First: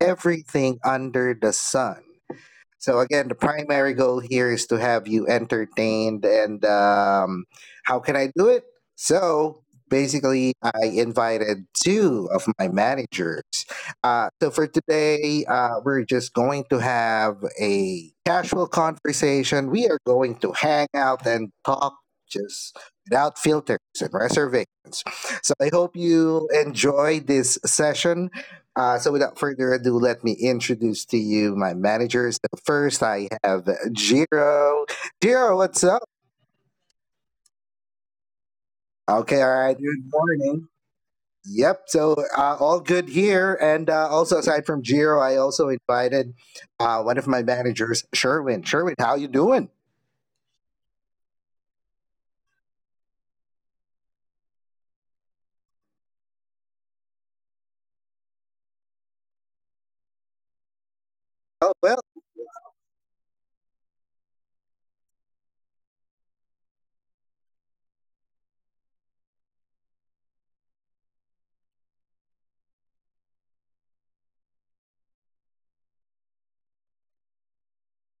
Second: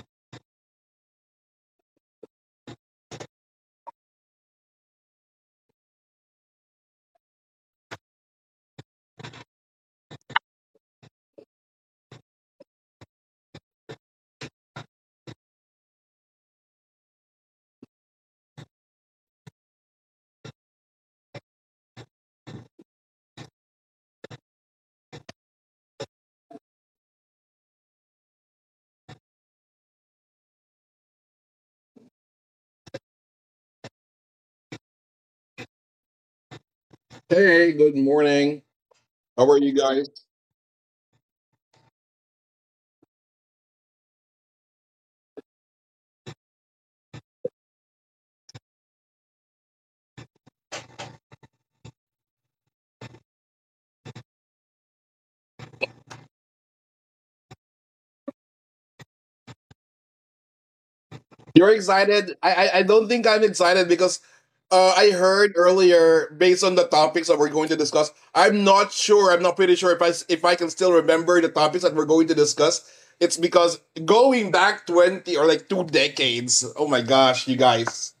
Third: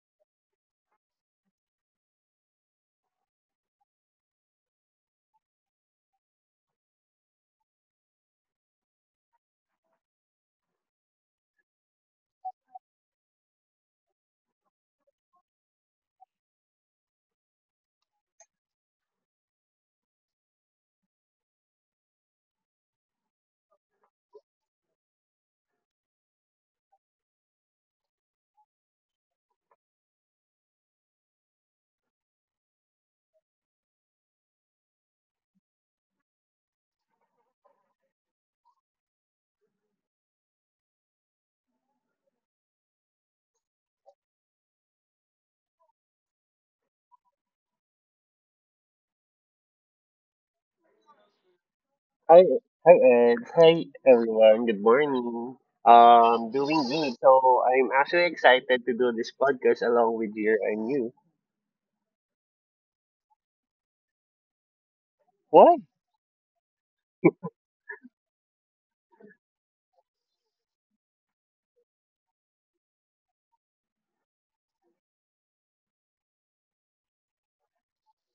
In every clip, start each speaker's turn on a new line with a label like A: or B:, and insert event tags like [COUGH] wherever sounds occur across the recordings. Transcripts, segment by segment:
A: everything under the sun. So again, the primary goal here is to have you entertained. And How can I do it? So basically, I invited two of my managers. So for today, we're just going to have a casual conversation. We are going to hang out and talk just without filters and reservations. So I hope you enjoy this session, so without further ado, let me introduce to you my managers. So first, I have Jiro. Jiro, what's up?
B: Hey, good morning.
A: Okay,
B: How
A: all
B: are you
A: right.
B: guys?
A: Good morning. Yep. So all good here, and also aside from Jiro, I also invited one of my managers, Sherwin. Sherwin, how you doing?
C: Hi, hi Ed. Hi everyone. Good morning. Doing good. So I'm actually excited to do this podcast along with you and you.
A: Oh
B: You're
A: well.
B: excited? I don't think I'm excited because I heard
C: Why?
B: earlier, based on the topics that we're going to discuss, I'm not sure. I'm not pretty sure if if I can still remember the topics that we're going to discuss. It's because going back 20 or like two decades. Oh my gosh, you guys!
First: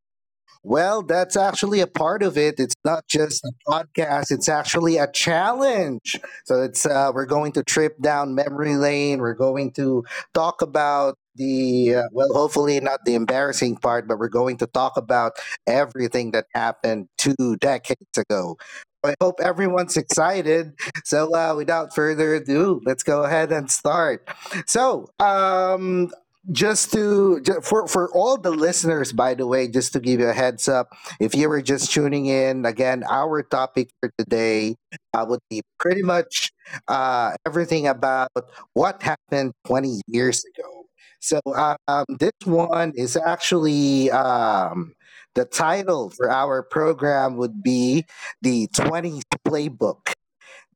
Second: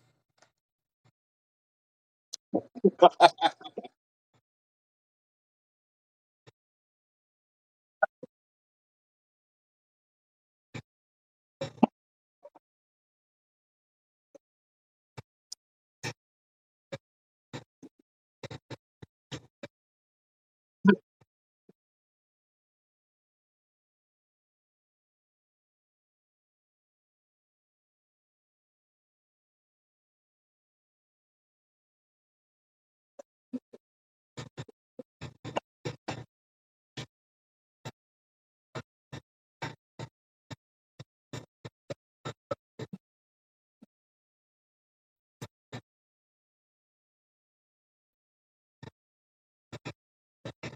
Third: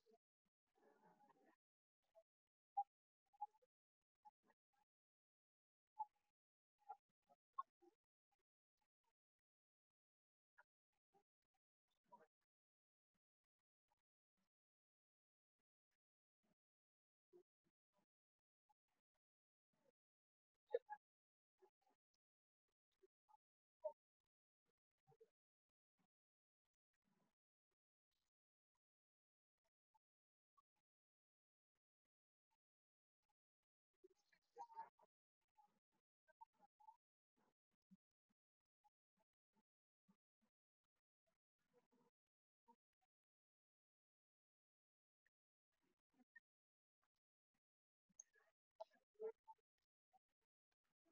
A: Well, that's actually a part of it. It's not just a podcast, it's actually a challenge. So it's we're going to trip down memory lane. We're going to talk about the well, hopefully not the embarrassing part, but we're going to talk about everything that happened two decades ago. I hope everyone's excited. So without further ado, let's go ahead and start. So, um just for all the listeners, by the way, just to give you a heads up, if you were just tuning in again, our topic for today would be pretty much everything about what happened 20 years ago. This one is actually the title for our program would be the 20s playbook:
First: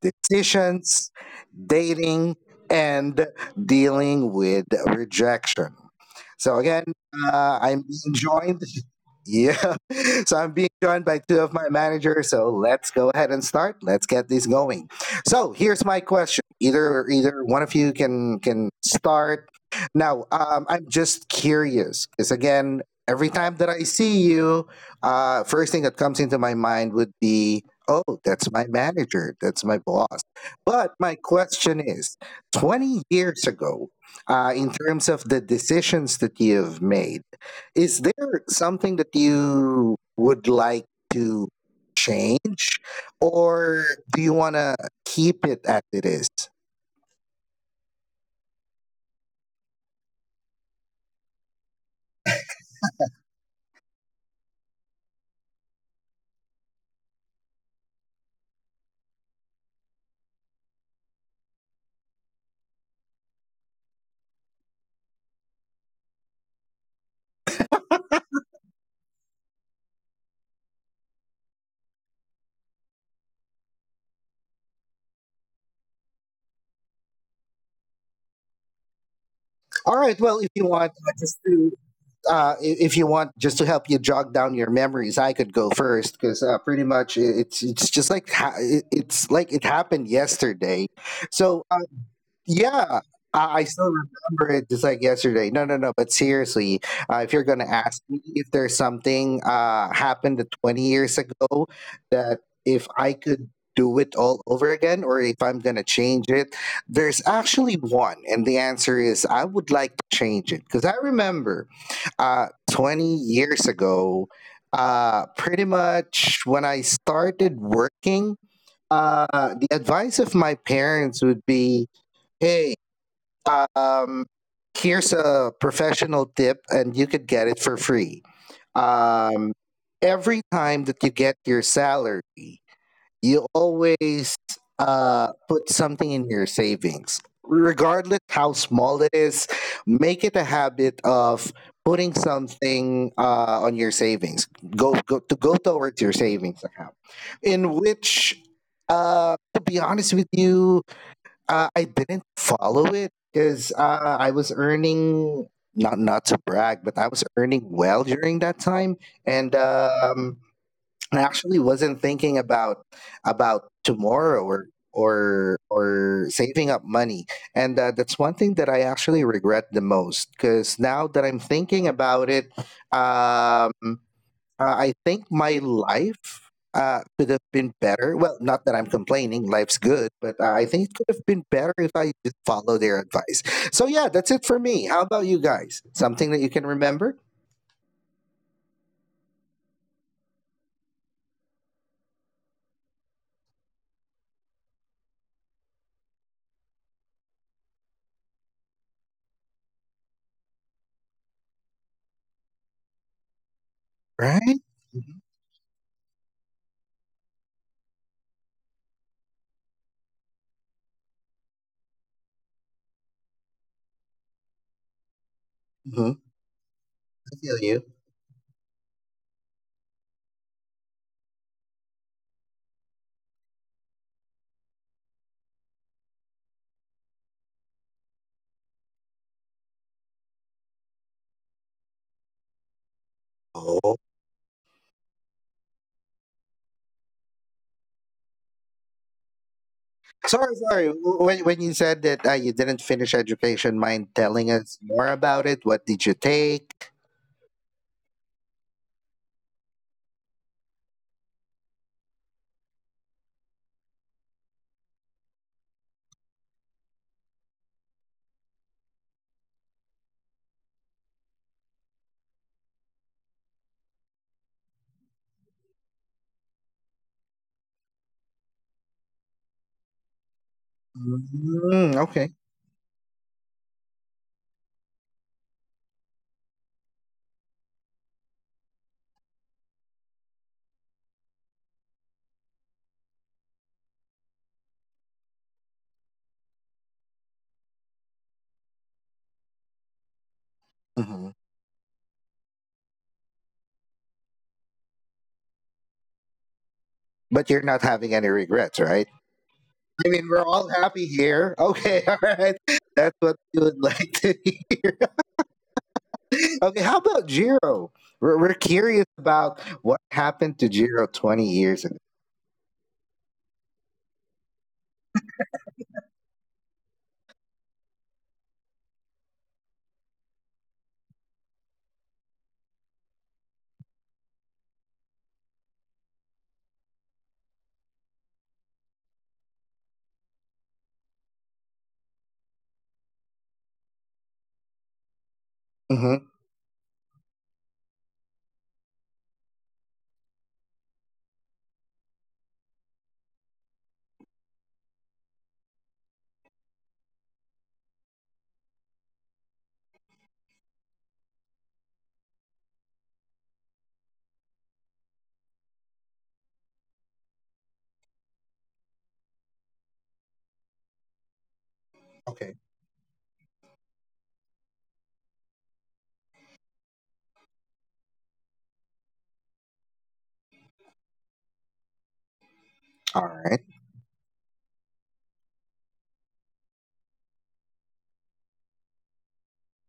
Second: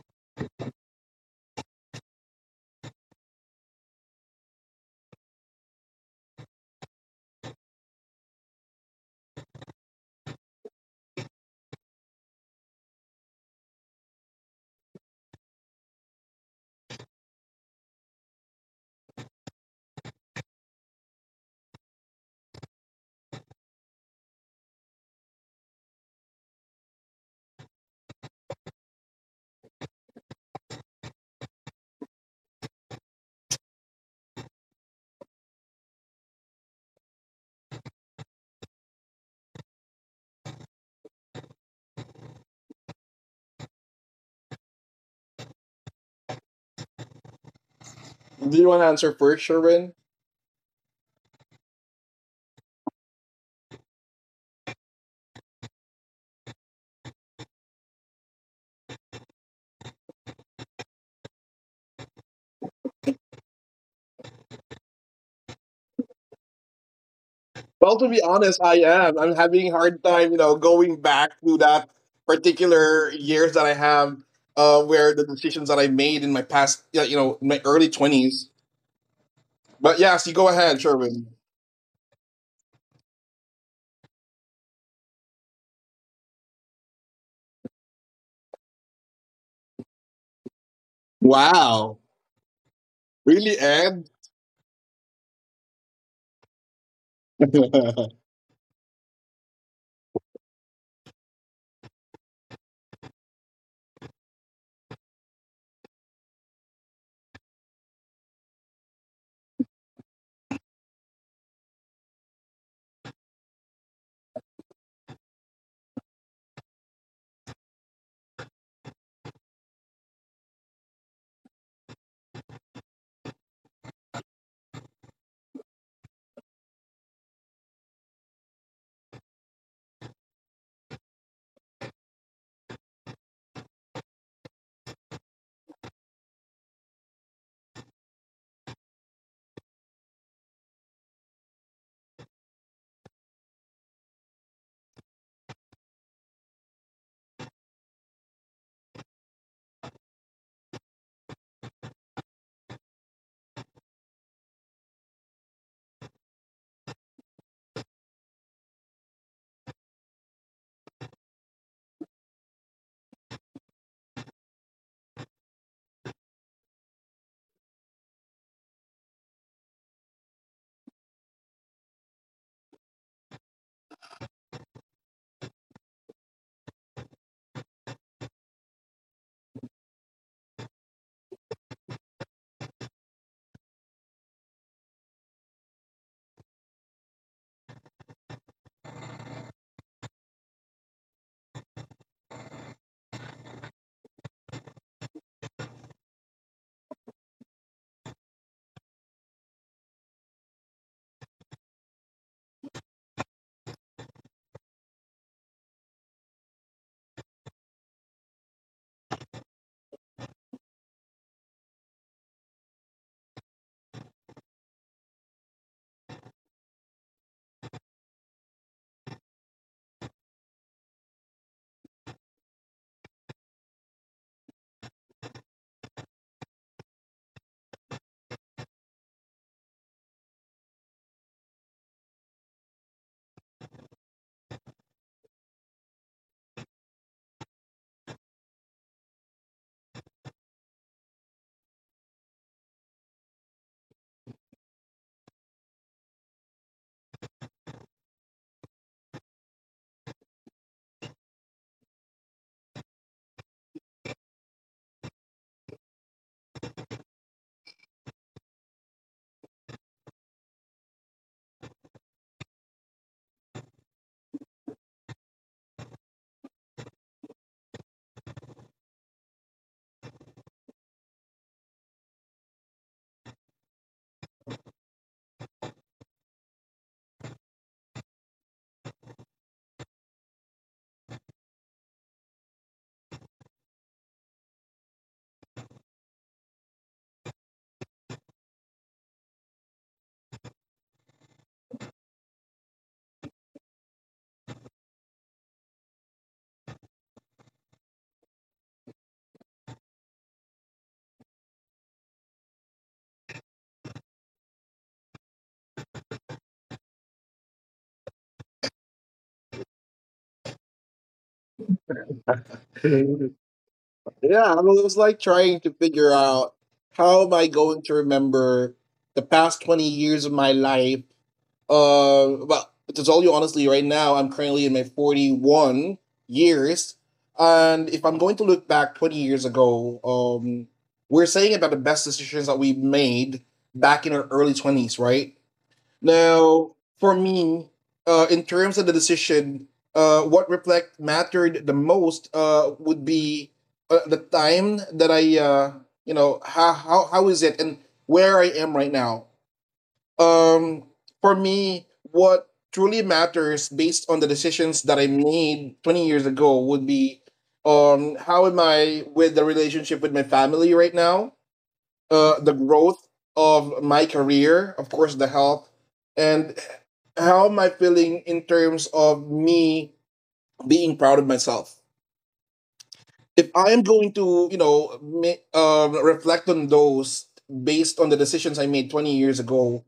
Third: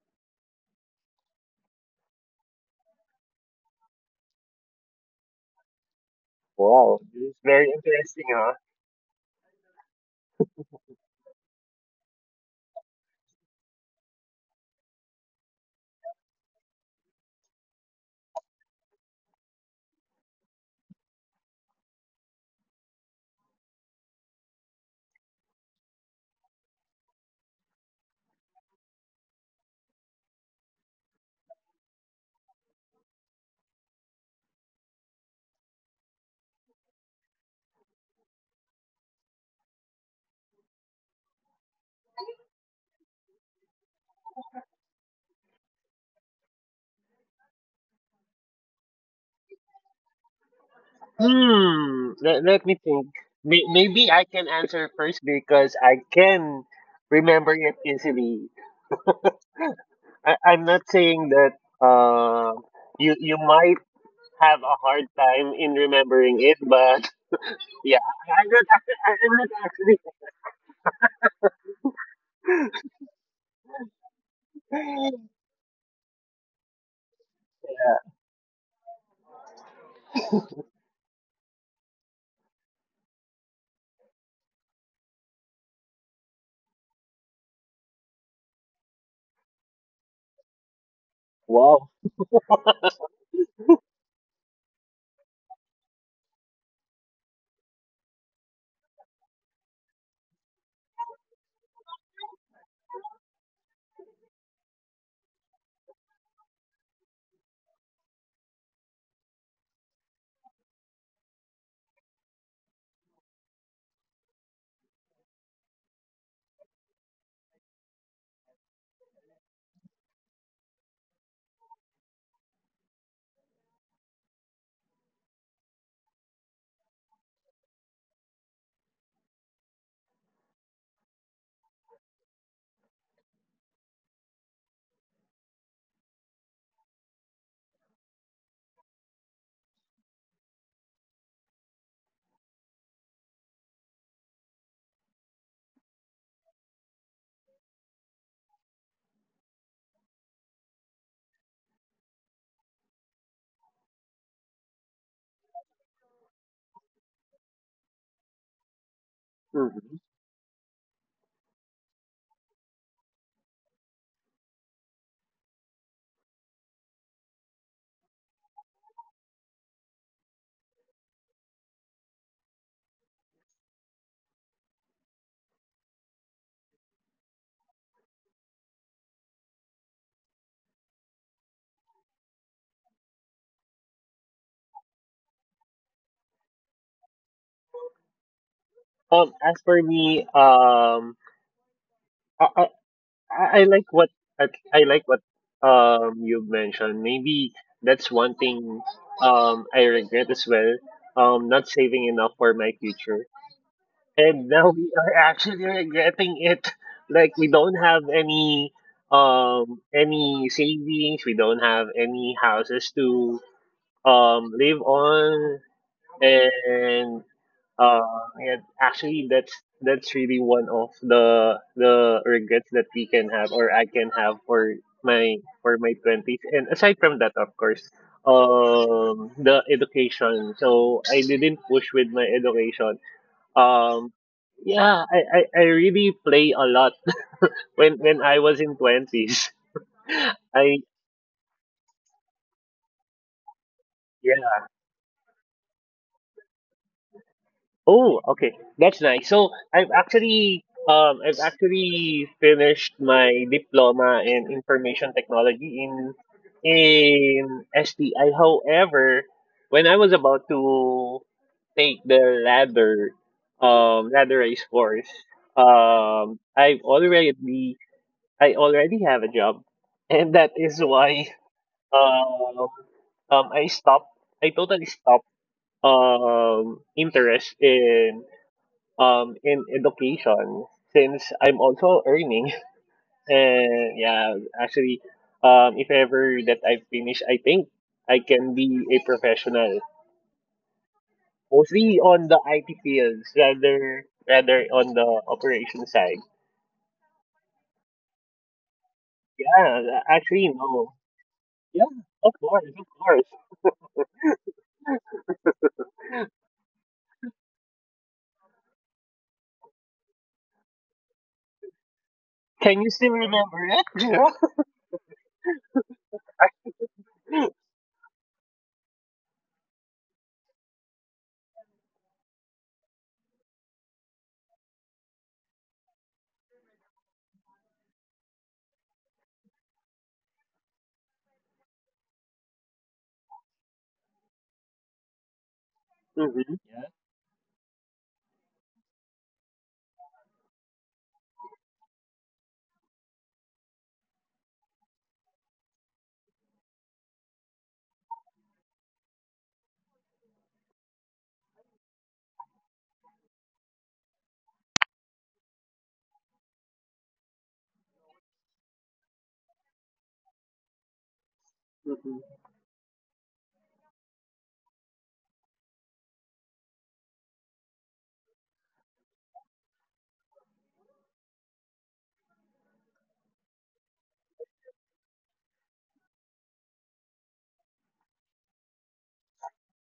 A: decisions, dating, and dealing with rejection. So again,
C: Wow, this is very
A: I'm being
C: interesting, huh?
A: joined. [LAUGHS] Yeah. So I'm being joined by two of my managers. So let's go ahead and start. Let's get this going. So here's my question. Either one of you can start. I'm just curious because again, every time that I see you, first thing that comes into my mind would be, oh, that's my manager. That's my boss. But my question is, 20 years ago, in terms of the decisions that you've made, is there something that you would like to change, or do you want to keep it as it is?
B: Do you want to answer first, Sherwin?
C: Hmm. Let me think. Maybe I can answer first because I can remember it easily. I'm not saying that uh, you might have a hard time in remembering it, but yeah,
B: Well, to be
C: I'm not,
B: honest, I
C: I'm
B: am. I'm
C: not
B: having hard time, you know, going back to that particular years that I have, where
C: actually.
B: the decisions that I made in my past, yeah, you know, in my early 20s. But
A: All right.
B: yes, you
A: Well,
B: go
A: if you
B: ahead,
A: want,
B: Sherwin.
A: if you want, just to help you jog down your memories, I could go first because pretty much it's just like it's like it happened yesterday.
C: [LAUGHS]
A: So
C: Wow.
B: Wow,
A: yeah,
B: really,
A: I still
B: Ed?
A: remember it just like yesterday. No, no, no. But seriously, if
B: [LAUGHS]
A: you're gonna ask
B: yeah,
A: me if there's something happened 20 years ago that if I could do it all over again, or if I'm gonna change it, there's actually one, and the answer is I would like to change it because I remember 20 years ago, pretty much when I started working. The advice of my parents would be, "Hey, um, here's a professional tip, and you could get it for free. Um, every time that you get your salary, you always put something in your savings, regardless how small it is. Make it a habit of putting something on your savings. Go towards your savings account, in which." To be honest with you, I didn't follow it because I was earning, not to brag, but I was earning well during that time, and
C: Hmm.
A: um, I actually wasn't thinking about tomorrow or saving up money, and that's one thing that I actually regret the most because now that I'm thinking about it, um, I think my life could have been better. Well, not that I'm complaining, life's good, but I think it could have been better if I did follow their advice. So, yeah, that's it for me. How about you guys? Something that you can remember,
C: As for me, I, I, I I like what I like what you mentioned. Maybe that's one thing I regret as well. Not saving enough for my future, and [LAUGHS]
A: right?
C: now we are actually regretting it. Like we don't have any savings. We don't have any houses to live on,
A: Mm-hmm. I
C: and
A: feel you.
C: Uh, yeah, actually, that's really one of the regrets that we can have, or I can have for my 20s. And aside from that, of course, the education. So I didn't push with my education.
A: Oh,
C: Um, yeah, I really play a lot when I was in 20s. [LAUGHS]
A: sorry,
C: I
A: sorry. When you said that you didn't finish education, mind
C: Yeah.
A: telling us more about it? What did you take?
C: Oh, okay. That's nice. So I've actually finished my diploma in information technology in STI. However, when I was about to take the ladder race course, um I've already I already have a job. [LAUGHS] And that is why
A: Mm, okay.
C: um um I stopped I totally stopped interest in education since I'm also earning. [LAUGHS] And yeah, actually, if ever that I finish I think I can be a professional
A: Mhm.
C: mostly on the IT fields rather on the operation side.
A: But you're not having any regrets, right?
C: Yeah.
A: I mean,
C: Actually,
A: we're all
C: no.
A: happy here.
C: Yeah,
A: Okay, [LAUGHS] all
C: of
A: right.
C: course,
A: That's what we would like to hear. [LAUGHS] Okay, how about Jiro? We're curious about what happened to Jiro 20 years ago.
C: can you still remember it? [LAUGHS]
B: I
C: Yeah.
B: mean, it was like trying to figure out how am I going to remember the past 20 years of my life. But to tell you honestly, right now I'm currently in my 41 years, and if I'm going to look back 20 years ago, we're saying about the best decisions that we made back in our early 20s, right?
A: Hmm.
C: Mm-hmm.
B: Now, for me, in terms of the decision, what reflect mattered the most would be the time that you know, how is it and where I am right now. um for me, what truly matters based on the decisions that I made 20 years ago would be how am I with the relationship with my family right now.
C: Mm-hmm.
A: Okay.
B: The growth of my career, of course, the health, and how am I feeling in terms of me being proud of myself.
A: All
B: If
A: right.
B: I am going to, you know, reflect on those based on the decisions I made 20 years ago.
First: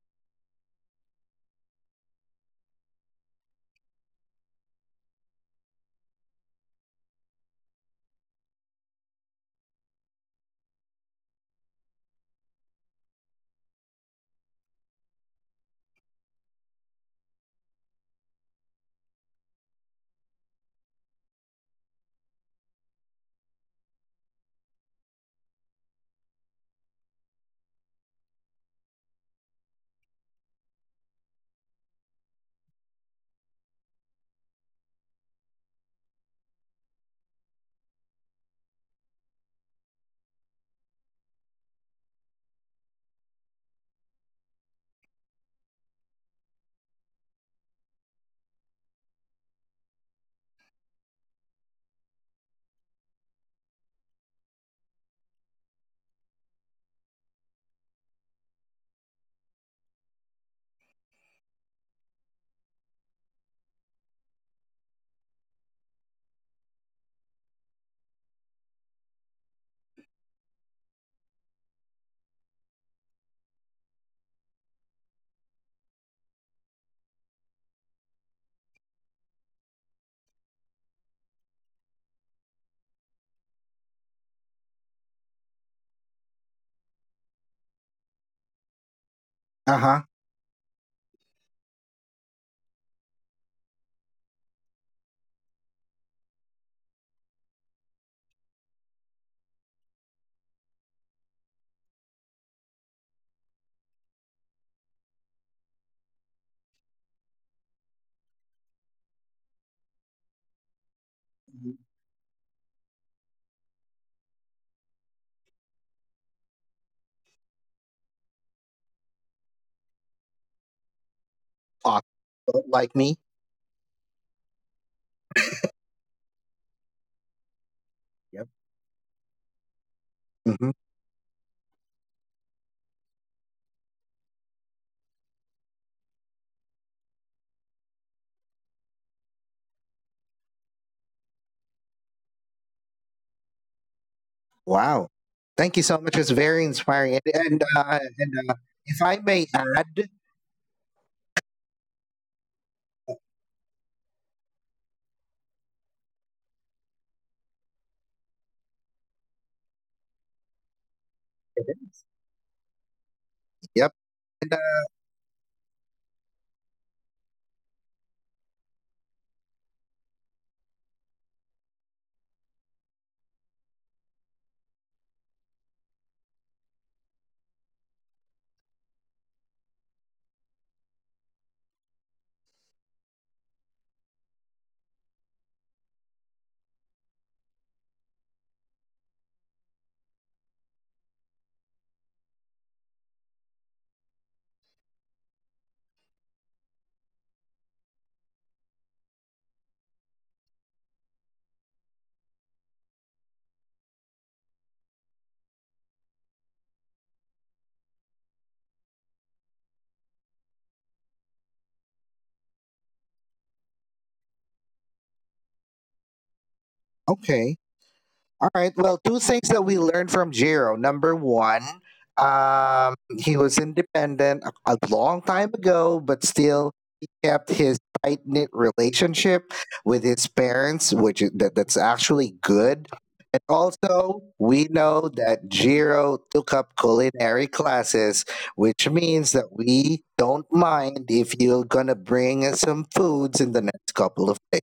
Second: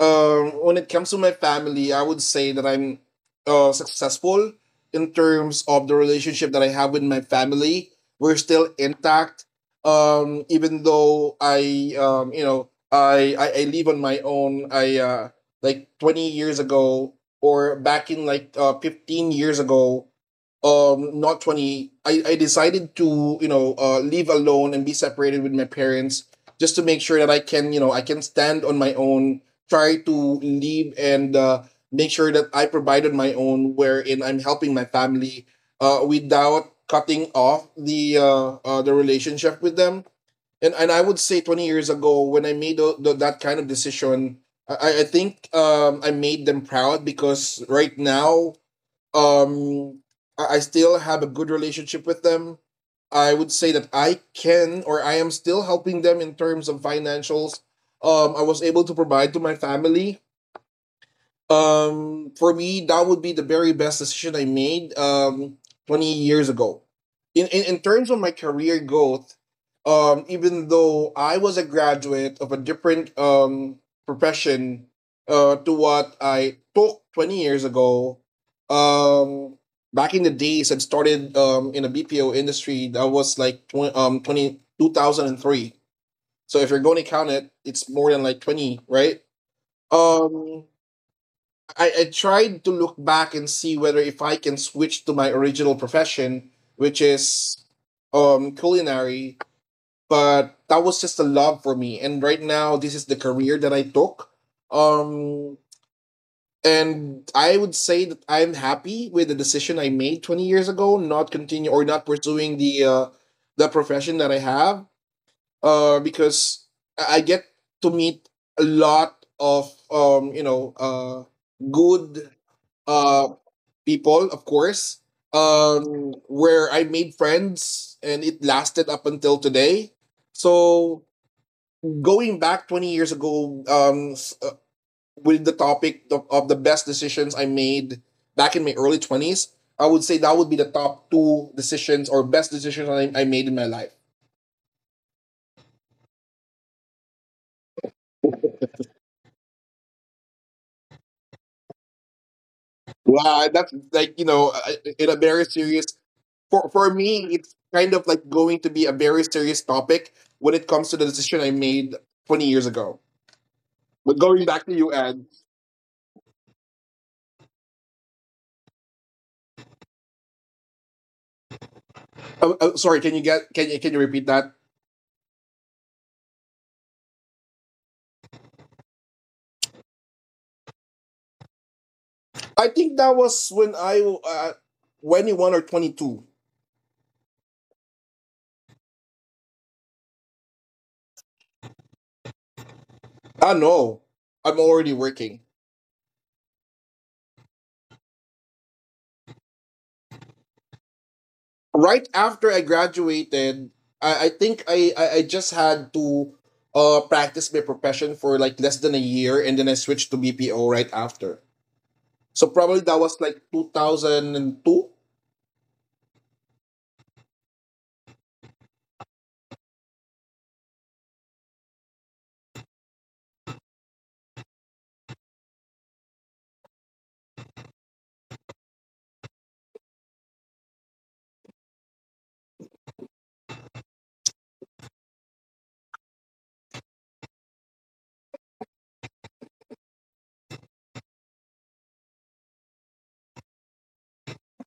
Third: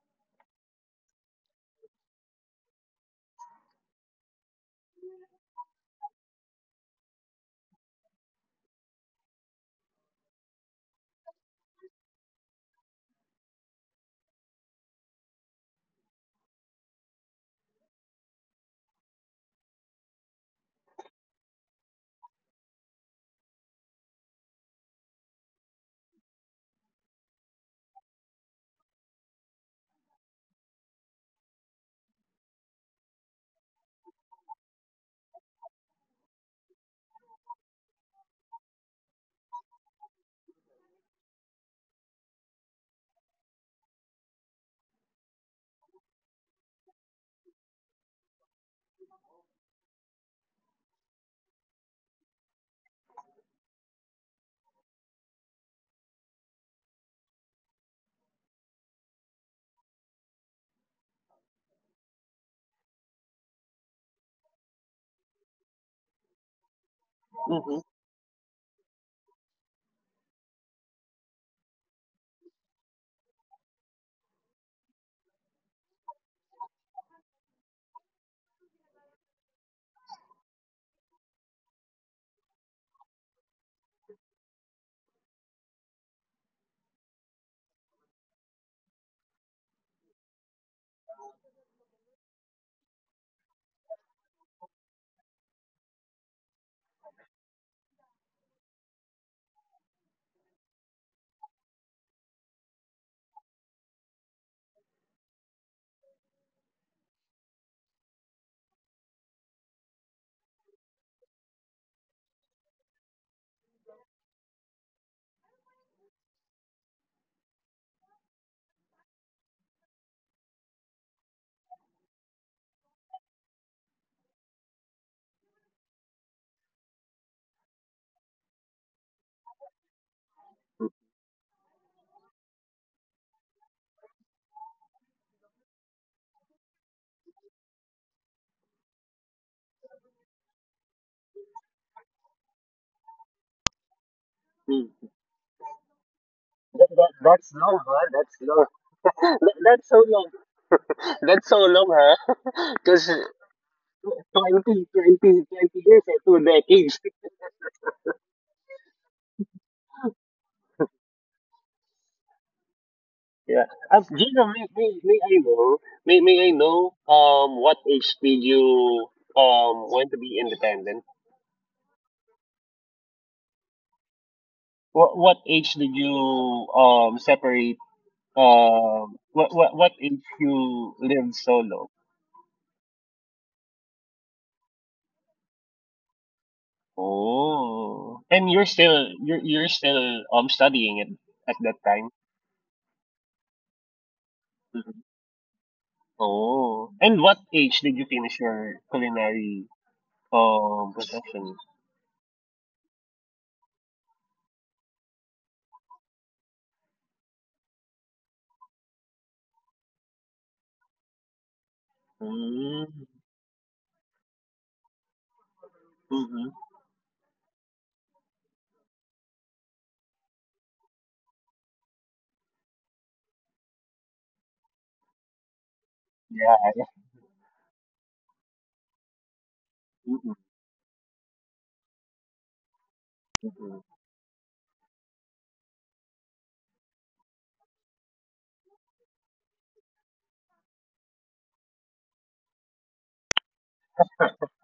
B: When it comes to my family, I would say that I'm successful in terms of the relationship that I have with my family. We're still intact, even though you know, I live on my own. I Like 20 years ago, or back in like 15 years ago, not 20, I decided to, you know, leave alone and be separated with my parents, just to make sure that I can, you know, I can stand on my own, try to leave and make sure that I provided my own, wherein I'm helping my family without cutting off the relationship with them. And I would say 20 years ago, when I made that kind of decision, I think I made them proud because right now, um, I still have a good relationship with them. I would say that I can, or I am still helping them in terms of financials. I was able to provide to my family. For me, that would be the very best decision I made 20 years ago. In
C: Mm-hmm.
B: terms of my career growth, even though I was a graduate of a different profession to what I took 20 years ago, um back in the days I started in a BPO industry. That was like 20 2003. So if you're going to count it, it's more than like 20, right?
A: Uh huh.
B: Um I tried to look back and see whether if I can switch to my original profession, which is culinary, but that was just a love for me. And right now this is the career that I took. Um and I would say that I'm happy with the decision I made 20 years ago, not continue or not pursuing the the profession that I have. Because I get to meet a lot of, you know,
A: Awesome.
B: good
A: Like me.
B: uh people, of course, where I made friends and it
A: Yep.
B: lasted up until today.
A: Hmm.
B: So going back 20 years ago, with the topic of the best decisions I made back in my early 20s, I would say that would be the top two decisions or best decisions I made in my life.
C: Mm.
A: Wow. Thank you so much. It's very
C: That, that,
A: inspiring. And,
C: that's
A: and,
C: long,
A: uh,
C: huh? That's
A: and uh,
C: long.
A: if
C: [LAUGHS]
A: I may
C: That's so
A: add,
C: long. [LAUGHS] That's so long, huh? [LAUGHS] Because
B: Wow, that's like, you know,
C: 20,
B: in a
C: 20,
B: very
C: 20
B: serious,
C: years or so that.
B: for me,
C: [LAUGHS]
B: it's kind of like going to be a very serious topic when it comes to the decision I made 20 years ago.
C: Yeah.
A: yep.
B: But going
C: Gina,
A: And, uh,
B: back
C: may,
B: to you,
C: may, may
B: Anne.
C: I know, what age did you, want to be independent?
B: Sorry, can you repeat that?
C: What age did you, separate, what age you lived solo?
B: I think that was when I 21 or 22.
C: Oh, and you're still, studying it at that time.
B: Ah no, I'm already
C: Mhm.
B: working.
C: Oh, and what age did you finish your culinary, profession?
B: Right after I graduated, I think I just had to practice my profession for like less than a year, and then I switched to BPO right after. So probably
C: Mm.
B: that was like 2002.
C: Hmm.
A: okay. All right. Well, two things that we learned from Jiro. Number one, he was independent a long time ago, but
C: Yeah.
A: still he kept his tight knit relationship with his
C: Mm-hmm.
A: parents, which is, that's actually good. And
C: Mm-hmm.
A: also, we know that Jiro took up culinary classes, which means that we don't mind if you're gonna bring us some foods in the next couple of days.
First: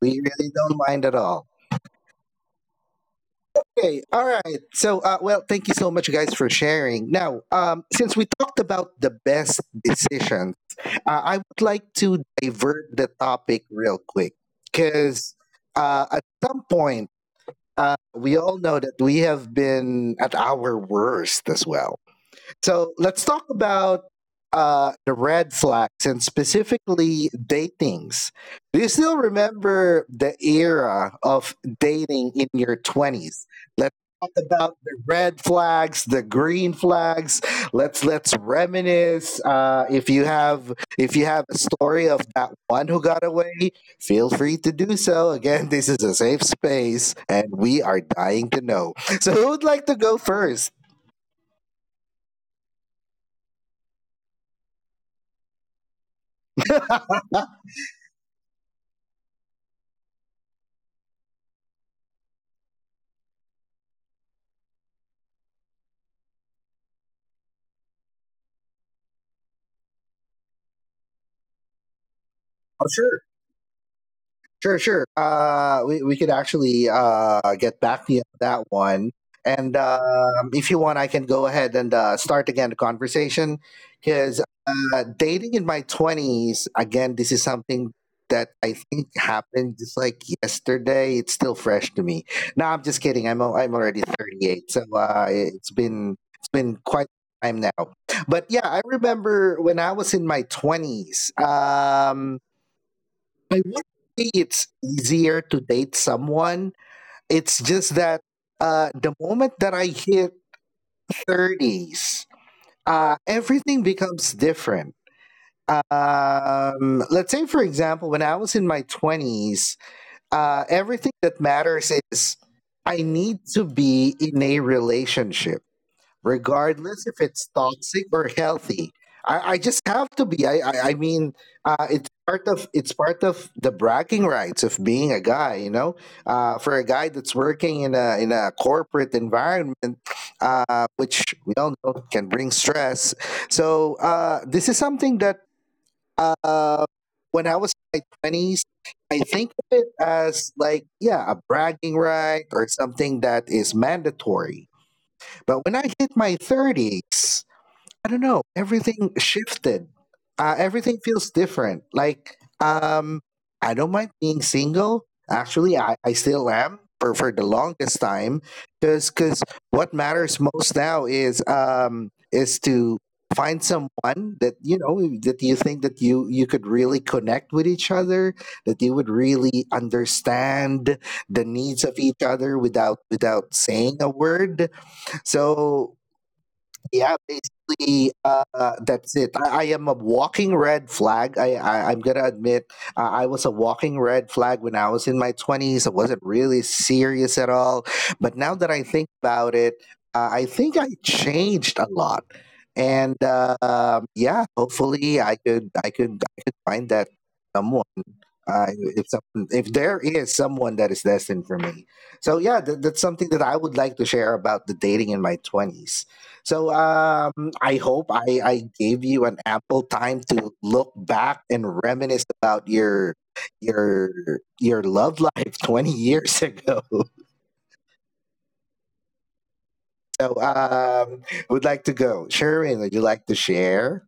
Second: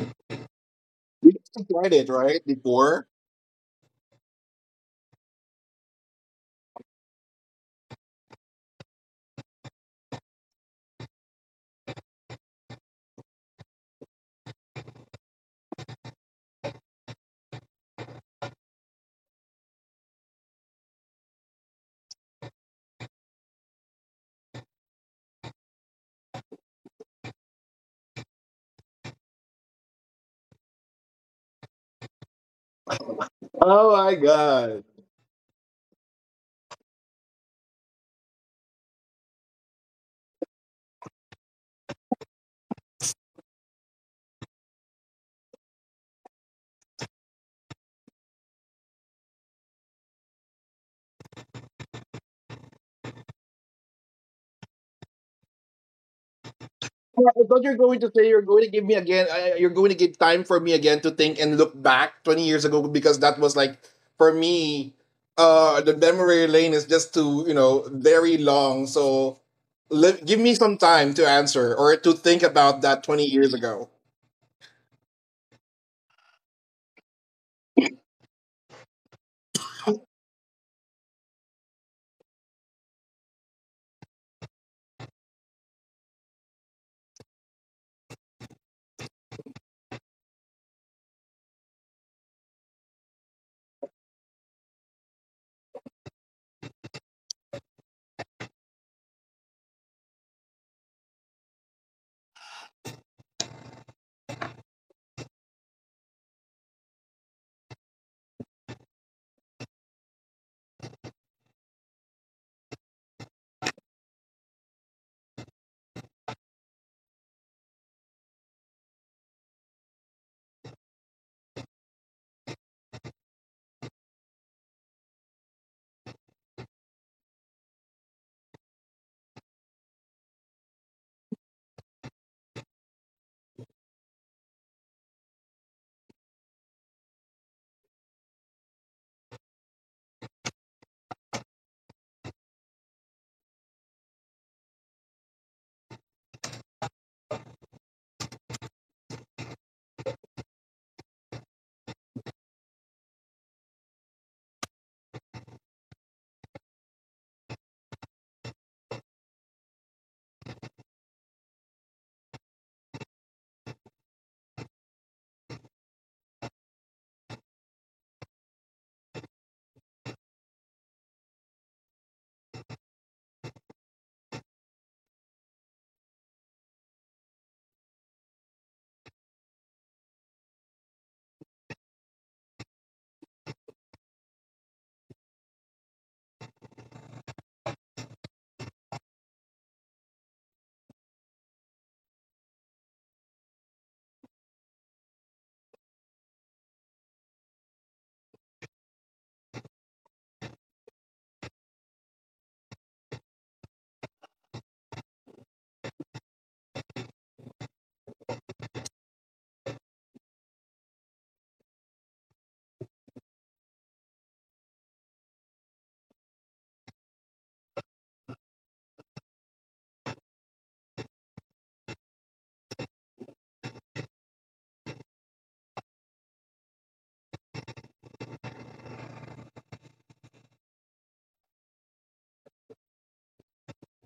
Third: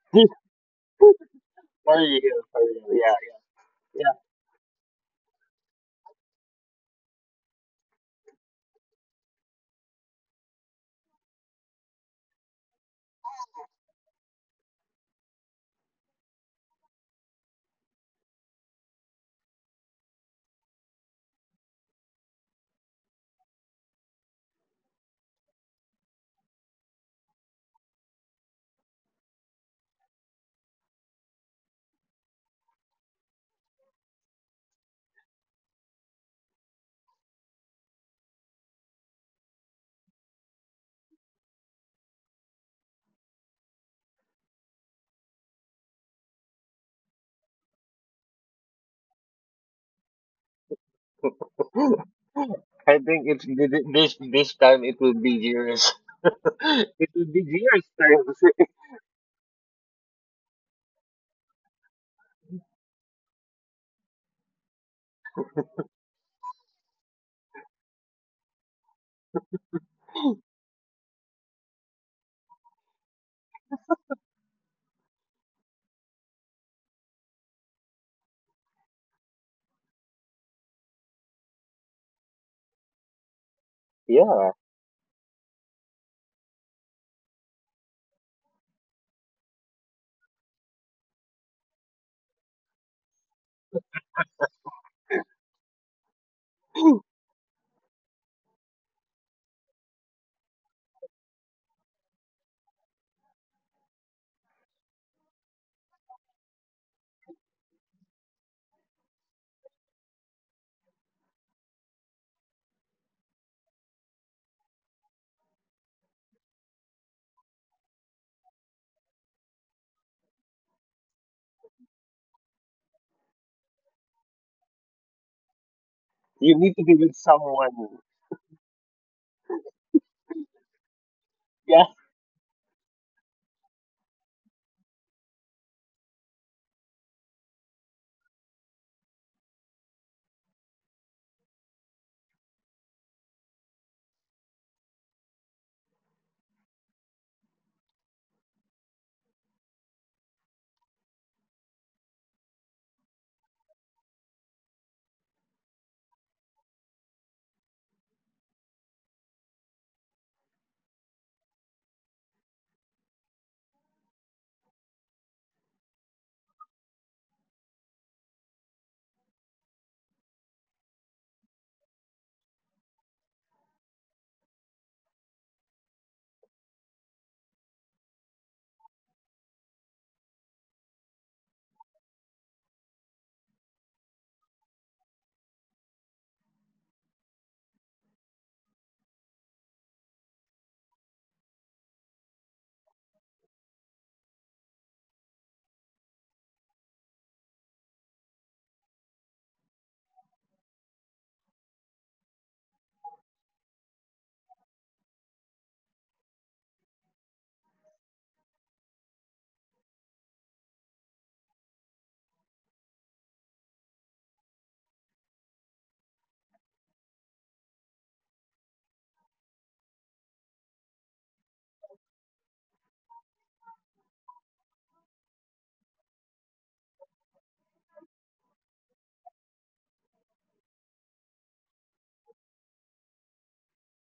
A: We
C: [LAUGHS]
A: really don't mind at
B: We
A: all.
C: For
B: started
C: real,
B: right
C: for real.
B: before.
C: Yeah,
A: Okay, all right. So, well, thank you so much, guys, for sharing. Now, since we talked about the best decisions, I would like to divert the topic real quick because at some point, we all know that we have been at our worst as well. So let's talk about the red flags, and specifically datings. Do you still remember the era of dating in your 20s? Let's
B: Oh my
A: talk about
B: god!
A: the red flags, the green flags. Let's reminisce. If you have a story of that one who got away, feel free to do so. Again, [LAUGHS] this is a safe space, and we are dying to know. So who would like to go first?
C: yeah. [LAUGHS] I think it's this time it will be yours. [LAUGHS] It will
B: Yeah,
C: be
B: I thought you're
C: yours
B: going to say you're
C: time.
B: going to
C: [LAUGHS]
B: give me again. You're going to give time for me again to think and look back 20 years ago, because that was like for me. The memory lane is just too, you know, very long. So give me some time to answer or to think about that 20 years ago.
A: Sure, sure. We could actually get back to you on that one. And if you want, I can go ahead and start again the conversation because
C: Yeah,
A: dating in my 20s, again, this is something that I think happened just like yesterday. It's still fresh to me. No, I'm just kidding. I'm already 38. So it's been quite a time now. But yeah, I remember when I was in my 20s. I would not say it's easier to date someone. It's just that the moment that I hit 30s, everything becomes different. Let's say, for example, when I was in my 20s, everything that matters is I need to be in a relationship,
C: you need to be
A: regardless
C: with
A: if it's
C: someone.
A: toxic or healthy. I just have to be. I mean,
C: Yeah,
A: it's part of the bragging rights of being a guy. You know, for a guy that's working in a corporate environment, which we all know can bring stress. So this is something that uh, when I was in my twenties, I think of it as like, yeah, a bragging right or something that is mandatory. But when I hit my 30s, I don't know, everything shifted. Everything feels different. Like, I don't mind being single. Actually, I still am for the longest time. Because cause what matters most now is, is to find someone that you know, that you think that you could really connect with each other, that you would really understand the needs of each other without without saying a word. So yeah, basically, that's it. I am a walking red flag. I'm gonna admit, I was a walking red flag when I was in my 20s. I wasn't really serious at all, but now that I think about it, I think I changed a lot. And yeah, hopefully I could find that someone, uh, if, some, if there is someone that is destined for me. So yeah, that's something that I would like to share about the dating in my 20s. So I hope I gave you an ample time to look back and reminisce about your your love life [LAUGHS] 20 years ago. So would like to go. Sharon, would you like to share?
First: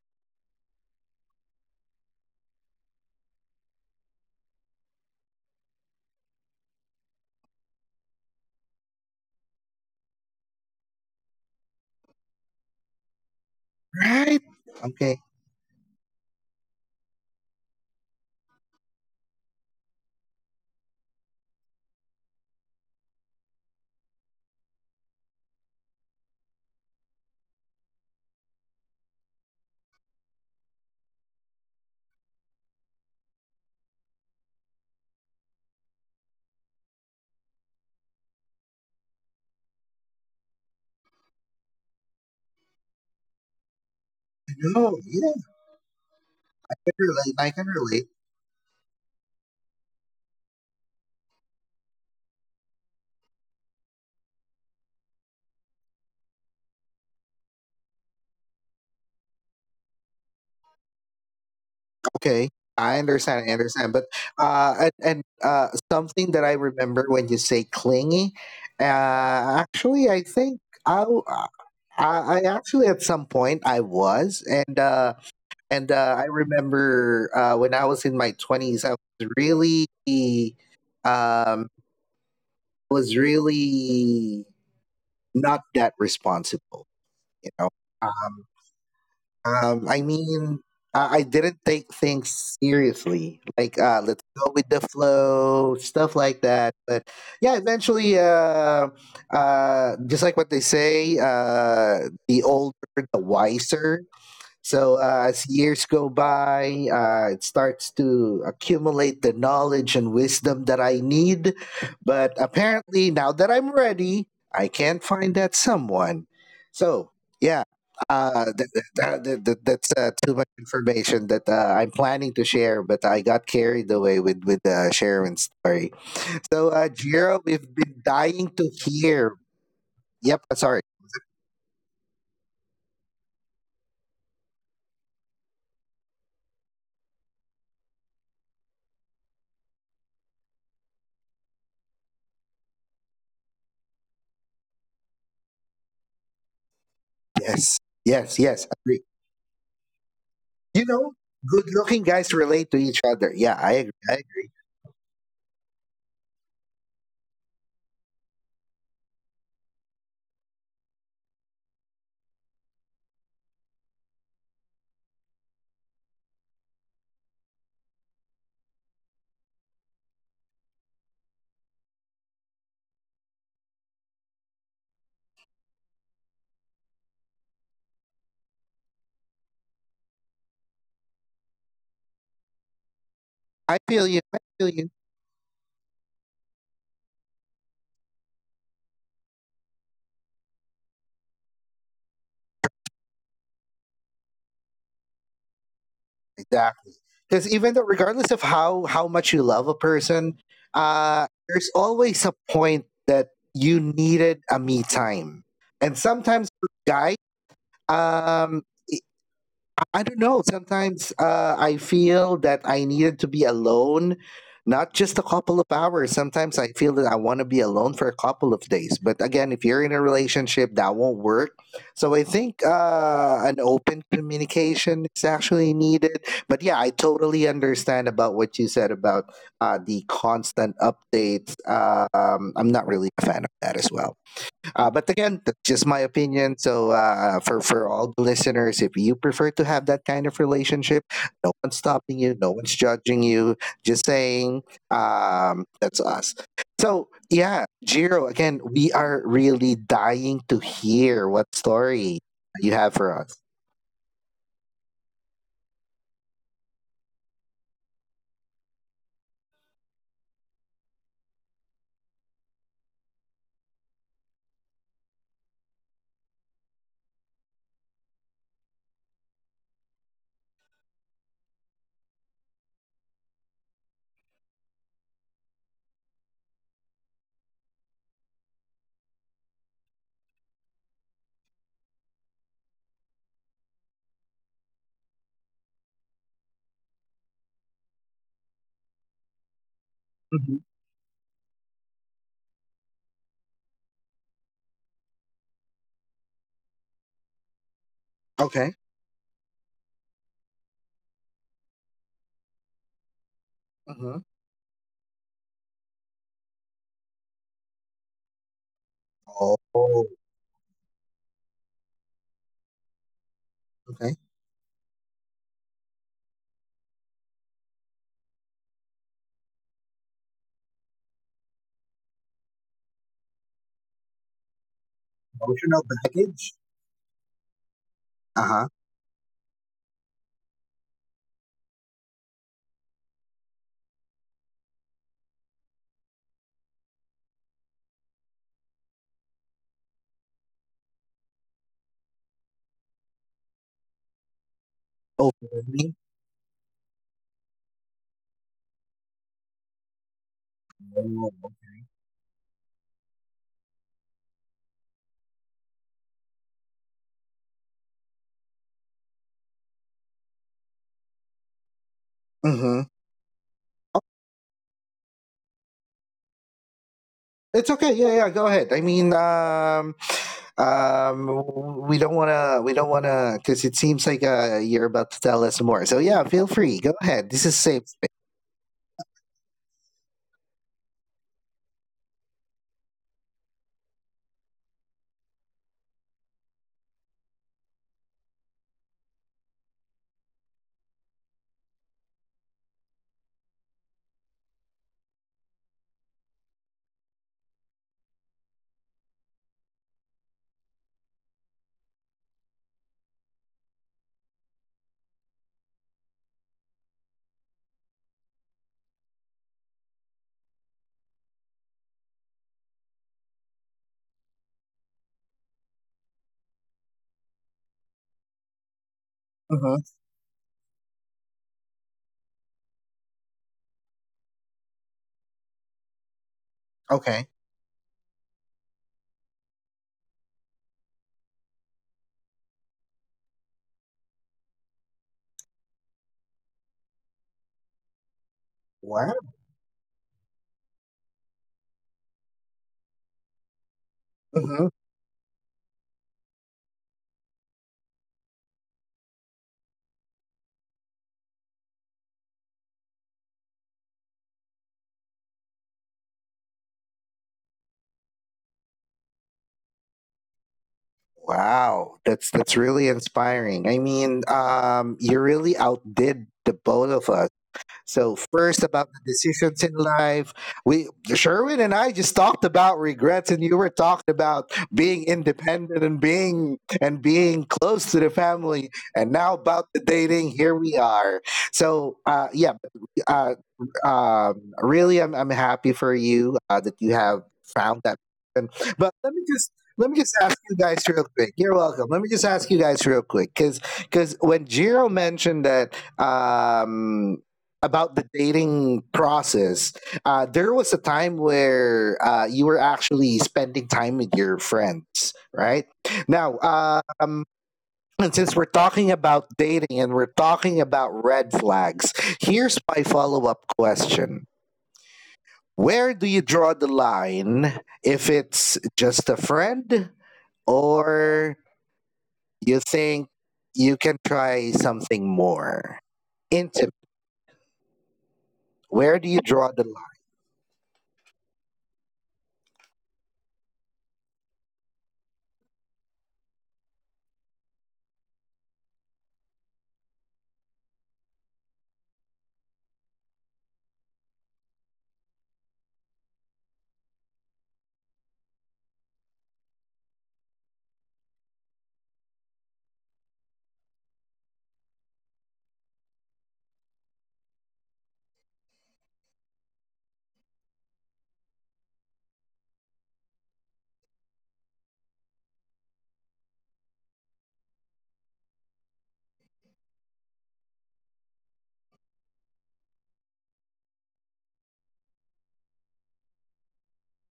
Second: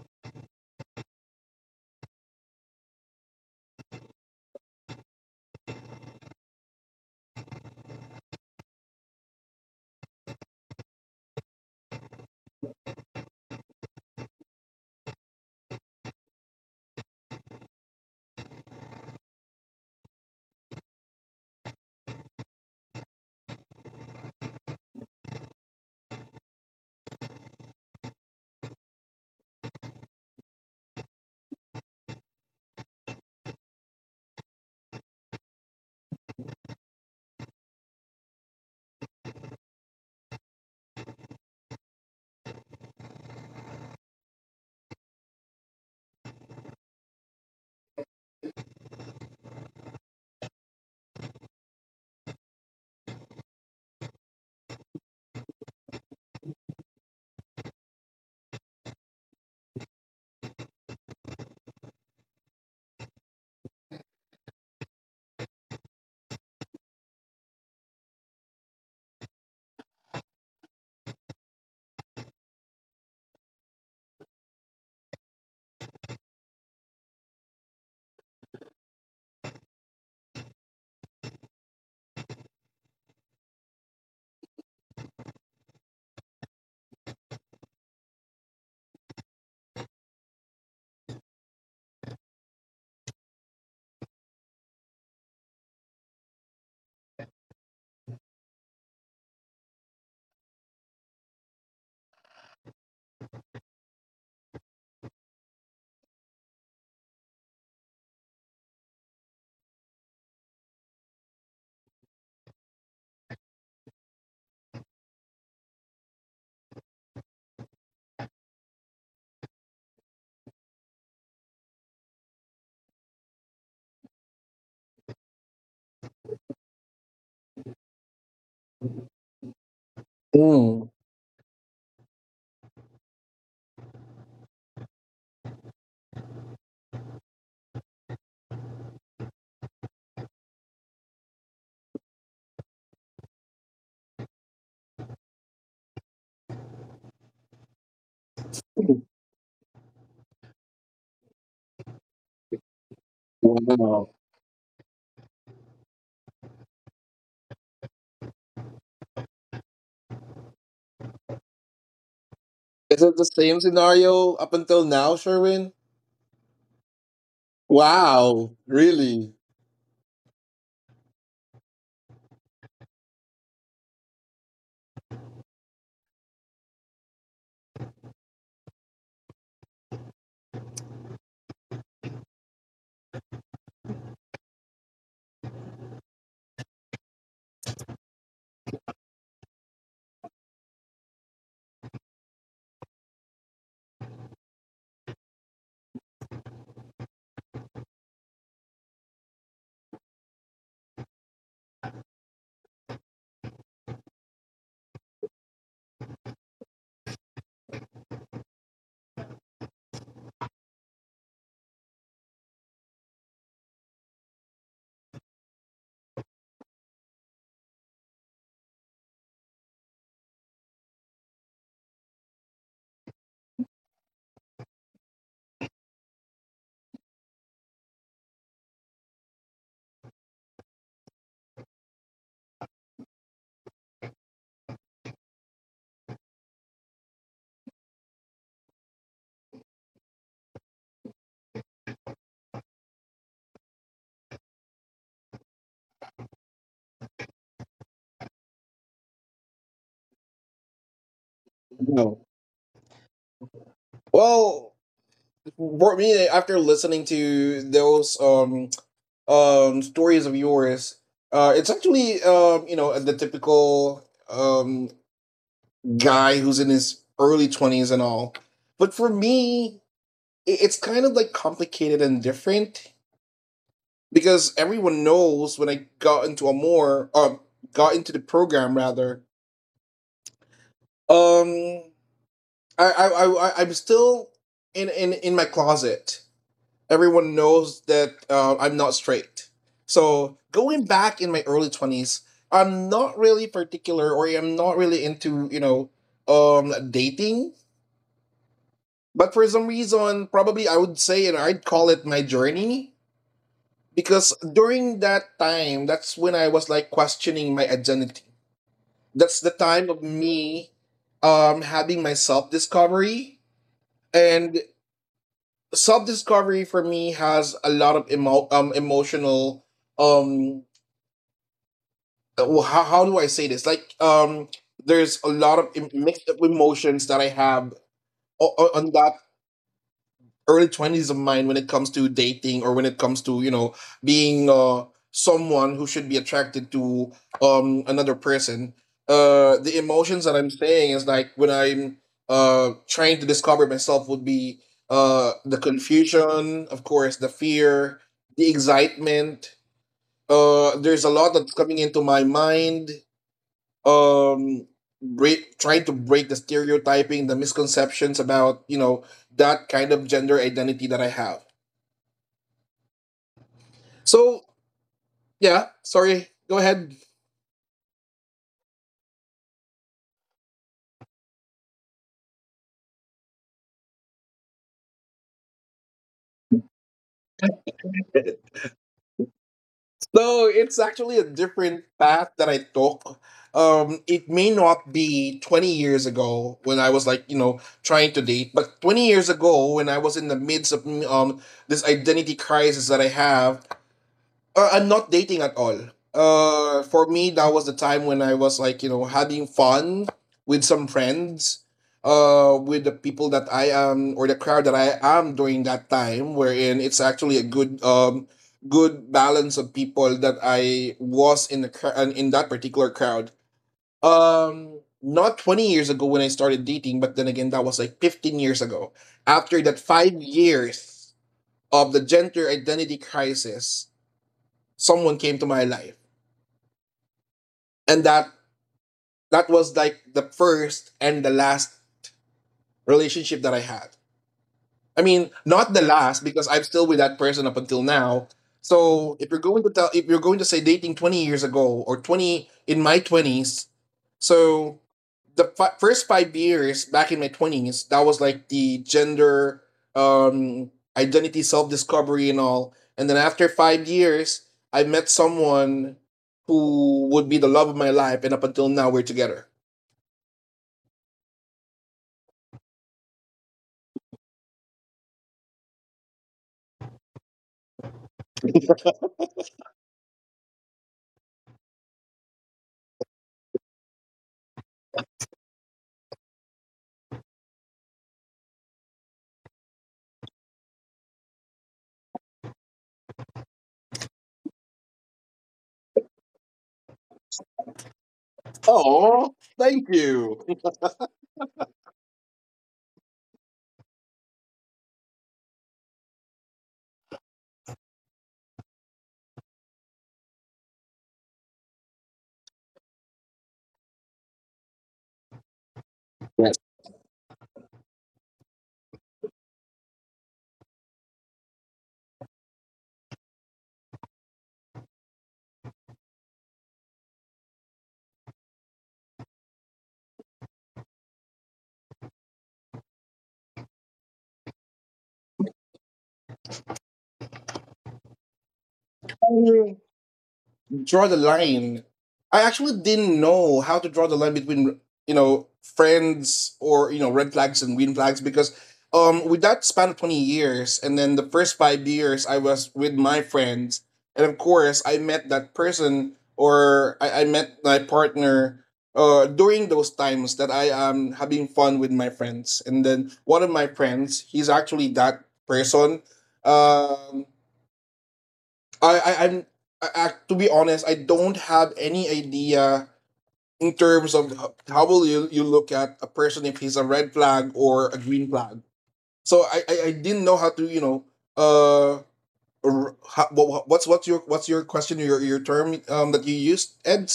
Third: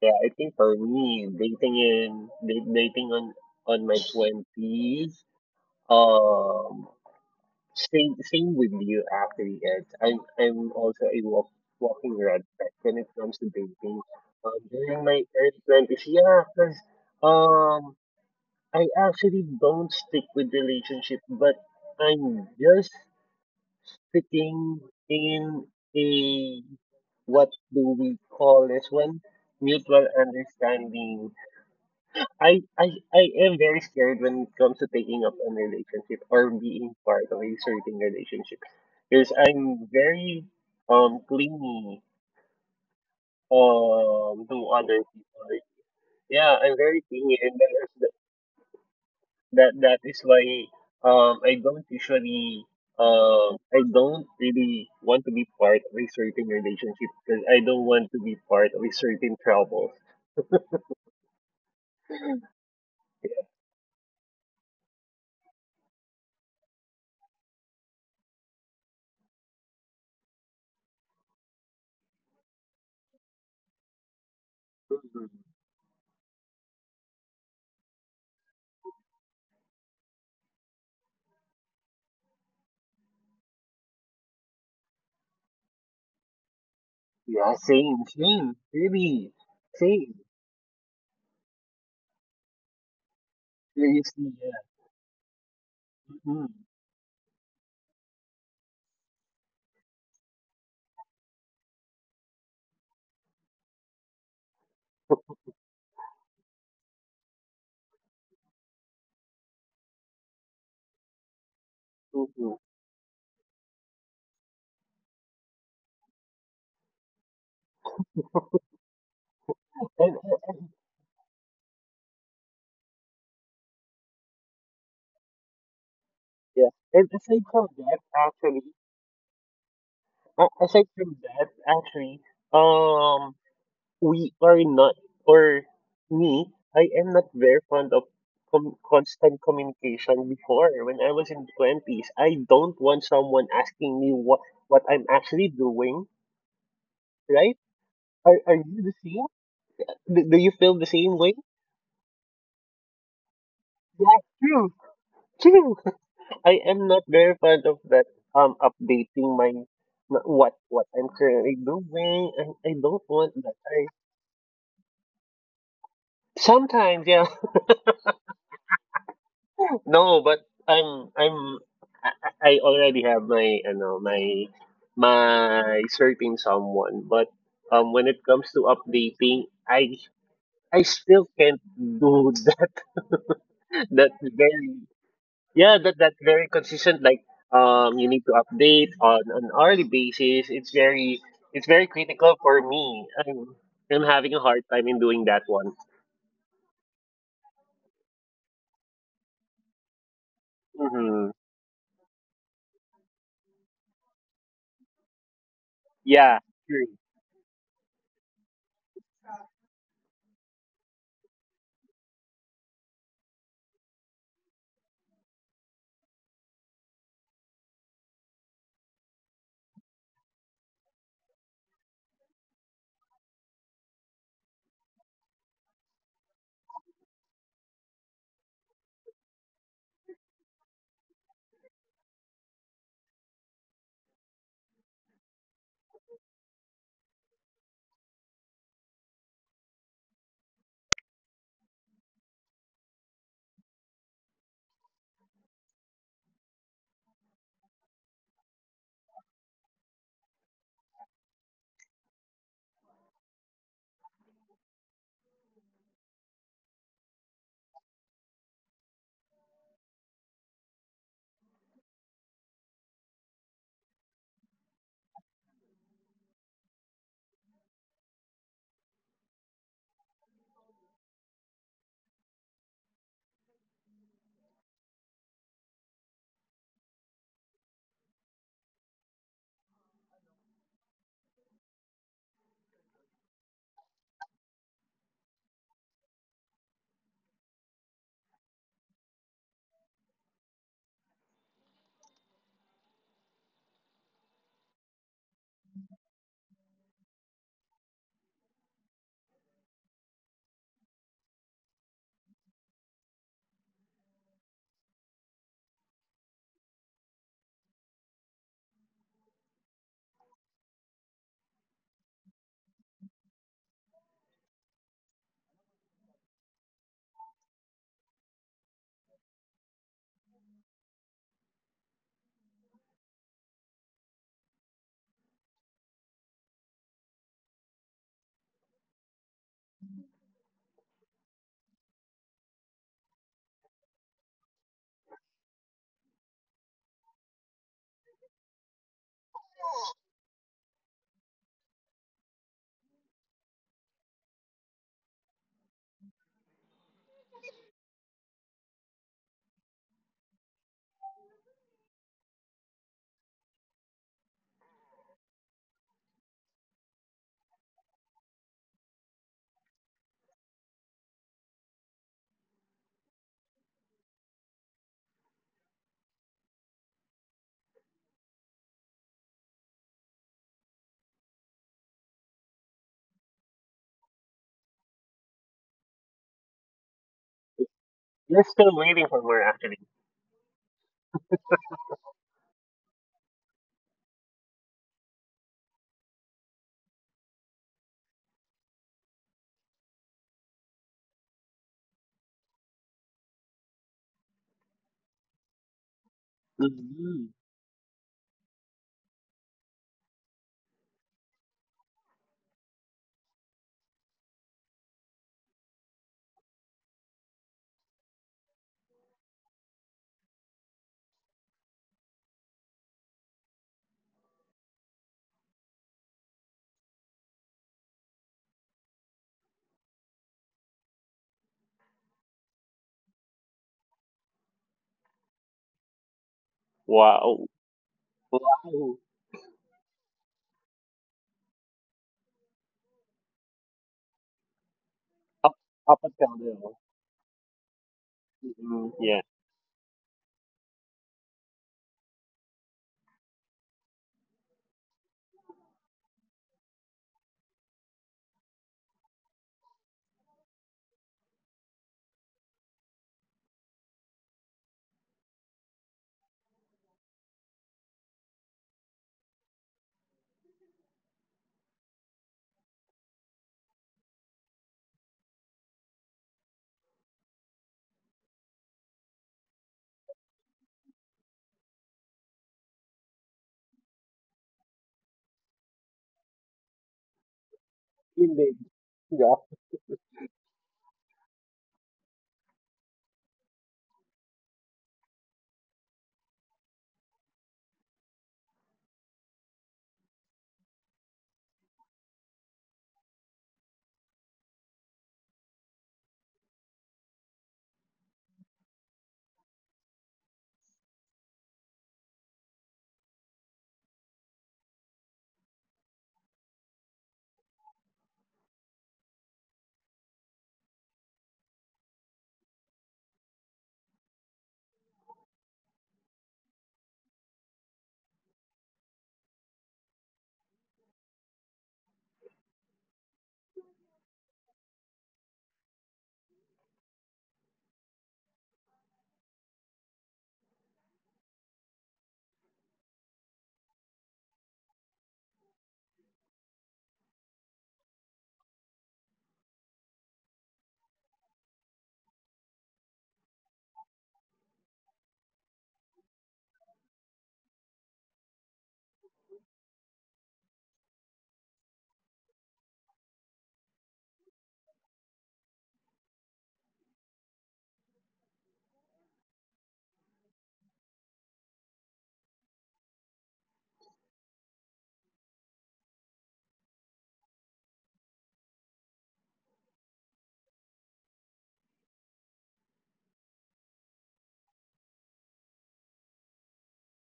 C: yeah. I think for me, dating in da- dating on my 20s. Um, same with you, actually, Ed. I'm also a walking red flag when it comes to dating.
A: Right.
C: During
A: Okay.
C: my early 20s, yeah, because um, I actually don't stick with relationship, but I'm just sticking in a, what do we call this one? Mutual understanding. I, I I am very scared when it comes to taking up a relationship or being part of a certain relationship because I'm very clingy to
A: No.
C: other
A: Yeah.
C: people. Yeah,
A: I
C: I'm
A: can
C: very
A: relate.
C: clingy,
A: I
C: and
A: can
C: that is
A: relate.
C: the, that that is why um I don't usually I don't really want to be part of a certain relationship because I don't want to be part of a certain trouble.
A: Okay, I understand. I understand. But and something that I remember when you say clingy, actually, I think I, w- uh, I actually at some point I was, and uh,
C: Mhm.
A: and uh, I remember when I was in my twenties, I um, was really not that responsible, you
C: Yeah,
A: know.
C: same,
A: um,
C: same, really,
A: I
C: same.
A: mean, I didn't take things seriously. Like, let's
C: Seriously, yeah.
A: go with the flow, stuff like
C: Hmm.
A: that. But yeah, eventually, just like what they say, the older, the wiser. So as years go by, it starts to accumulate the knowledge and wisdom that I need.
C: True,
A: But
C: true.
A: apparently, now that I'm ready, I can't find that someone. So yeah, th- th- th- th- th-
C: And,
A: that's
C: and,
A: too much
C: and-
A: information that I'm planning to share, but I got carried away with Sharon's story.
C: yeah,
A: So
C: and aside
A: Jiro,
C: from
A: we've
C: that,
A: been dying
C: actually,
A: to hear. Yep,
C: uh,
A: sorry.
B: Mm,
C: aside from that, actually, um, we are not, or me, I am not very fond of constant communication before. When I was in 20s, I don't want someone asking me what I'm actually doing, right?
A: Yes,
C: Are,
A: yes,
C: are
A: yes.
C: you the same? Do you feel the
A: You
C: same
A: know,
C: way?
A: good looking guys relate to each other. Yeah, I agree.
B: wow.
C: Yeah,
A: I agree.
C: true, true. I am not very fond of that. Updating what I'm currently doing. I
B: Is
C: don't
B: it the
C: want that.
B: same
C: I
B: scenario up until now, Sherwin?
C: Sometimes, yeah.
B: Wow, really?
C: [LAUGHS] No, but I'm I'm I already have my you know my certain someone, but when it comes to updating, I still can't do [LAUGHS] that.
A: I feel
C: That's
A: you. I feel
C: very.
A: you.
C: Yeah, that's very consistent. Like, you need to update on an hourly basis. It's very critical for me. I'm having a hard time in doing that one.
A: Exactly. Because even though, regardless of how much you love a person,
C: Mm-hmm.
A: there's always a point that you needed a me time, and
C: Yeah,
A: sometimes for
C: true.
A: guy, um, I don't know. Sometimes I feel that I needed to be alone, not just a couple of hours. Sometimes I feel that I want to be alone for a couple of days. But again, if you're in a relationship, that won't work. So I think an open communication is actually needed. But yeah, I totally understand about what you said about the constant updates. I'm not really a fan of that as well. But again, that's just my opinion. So for all the listeners, if you prefer to have that kind of relationship, no one's stopping you, no one's judging you. Just saying, that's us. So yeah, Jiro. Again, we are really dying to hear what
B: No.
A: story you have for us.
B: Well, for me, after listening to those stories of yours, it's actually you know, the typical guy who's in his early 20s and all. But for me, it's kind of like complicated and different, because everyone knows when I got into a more got into the program rather. Um, I'm still in my closet. Everyone knows that I'm not straight. So
A: Mhm.
B: going back in my early 20s, I'm not really particular, or I'm not really into, you know, dating.
A: Okay.
B: But for some reason, probably I would say, and I'd call it my journey,
A: Hmm.
B: because during that time, that's when I was like questioning my identity. That's the time of
A: Oh,
B: me having my self discovery.
A: okay.
B: And self discovery for me has a lot of emotional. Um, how do I say this? Like, there's a lot of
A: Emotional
B: mixed up
A: baggage.
B: emotions that I have
A: Uh huh.
B: on that early 20s of mine when it comes to dating, or when it comes to, you know, being someone who should be attracted to another person. The emotions that I'm saying is like when I'm trying to discover myself would be the
A: Overwhelming.
B: confusion, of course, the fear, the excitement. There's a lot that's coming into my mind, um break, trying to break the stereotyping, the misconceptions about, you know, that kind of gender identity that I have.
A: Mm-hmm.
B: So, yeah, sorry, go ahead.
A: It's okay. Yeah, yeah. Go ahead. I mean, we don't want to. We don't want to, because it seems like you're about to tell us more. So yeah, feel free. Go ahead. This is safe space.
C: You're still waiting for more, actually.
B: So it's actually a different path that I took. It may not be 20 years ago when I was like, you know, trying to date, but 20 years ago when I was in the midst of this identity crisis that I have. I'm not dating at all. For me,
C: Mm-hmm.
B: that was the time when I was like, you know, having fun with some friends, with the people that I am, or the crowd that I am during that time, wherein it's actually a good, good balance of people that I was in that particular crowd. Not 20 years ago when I started dating, but then again, that was like 15 years ago. After that
A: Hmm.
B: 5 years of the gender identity crisis, someone came to my life.
A: Okay.
C: Wow.
B: And that
C: Wow.
B: that was like the first and the last relationship that I had. I mean,
C: Up
B: not the
C: up
B: last,
C: until
B: because I'm
C: now.
B: still with that person up until now.
C: Mm-hmm.
B: So
A: Wow.
C: Yeah.
B: if you're going to tell, if you're going to say dating 20 years ago, or 20 in my 20s,
A: Hmm.
B: so the first 5 years back in my 20s, that was like the gender, identity, self discovery, and all. And then after 5 years, I met someone who would be the love of my life, and up until now, we're together.
A: Wow. That's really inspiring. I mean, you really outdid the both of us. So first about the decisions in life, we Sherwin and I just talked about regrets, and you were talking about being independent and being close to the
C: Indeed.
A: family, and now
C: Yeah.
A: about the dating. Here we are. So yeah, uh, really, I'm happy for you that you have found that. Person. But
B: Oh, thank
A: let me just
B: you.
A: ask you guys real quick. You're welcome. Let me just ask you guys real quick because when Jiro mentioned that about the dating process. There was a time where you were actually spending time with your friends, right? Now,
B: Yes.
A: and since we're talking about dating and we're talking about red flags, here's my follow up question. Where do you draw the line if it's just a friend or you think you can try something more intimate? Where do you draw the
B: Draw the line. I actually didn't know how to draw the line between, you know, friends, or, you know, red flags and green flags, because with that span of 20 years, and then the first 5 years I was with my friends, and of course I met that person, or I met my partner during those times that I am having fun with my friends, and then one of my friends, he's actually that person. Um I I'm I- To be honest, I don't have any idea in terms of how will you look at a person if he's a red flag or a green flag. So I didn't know how to, you know, uh how, what's what's your question, your term that you used, Ed.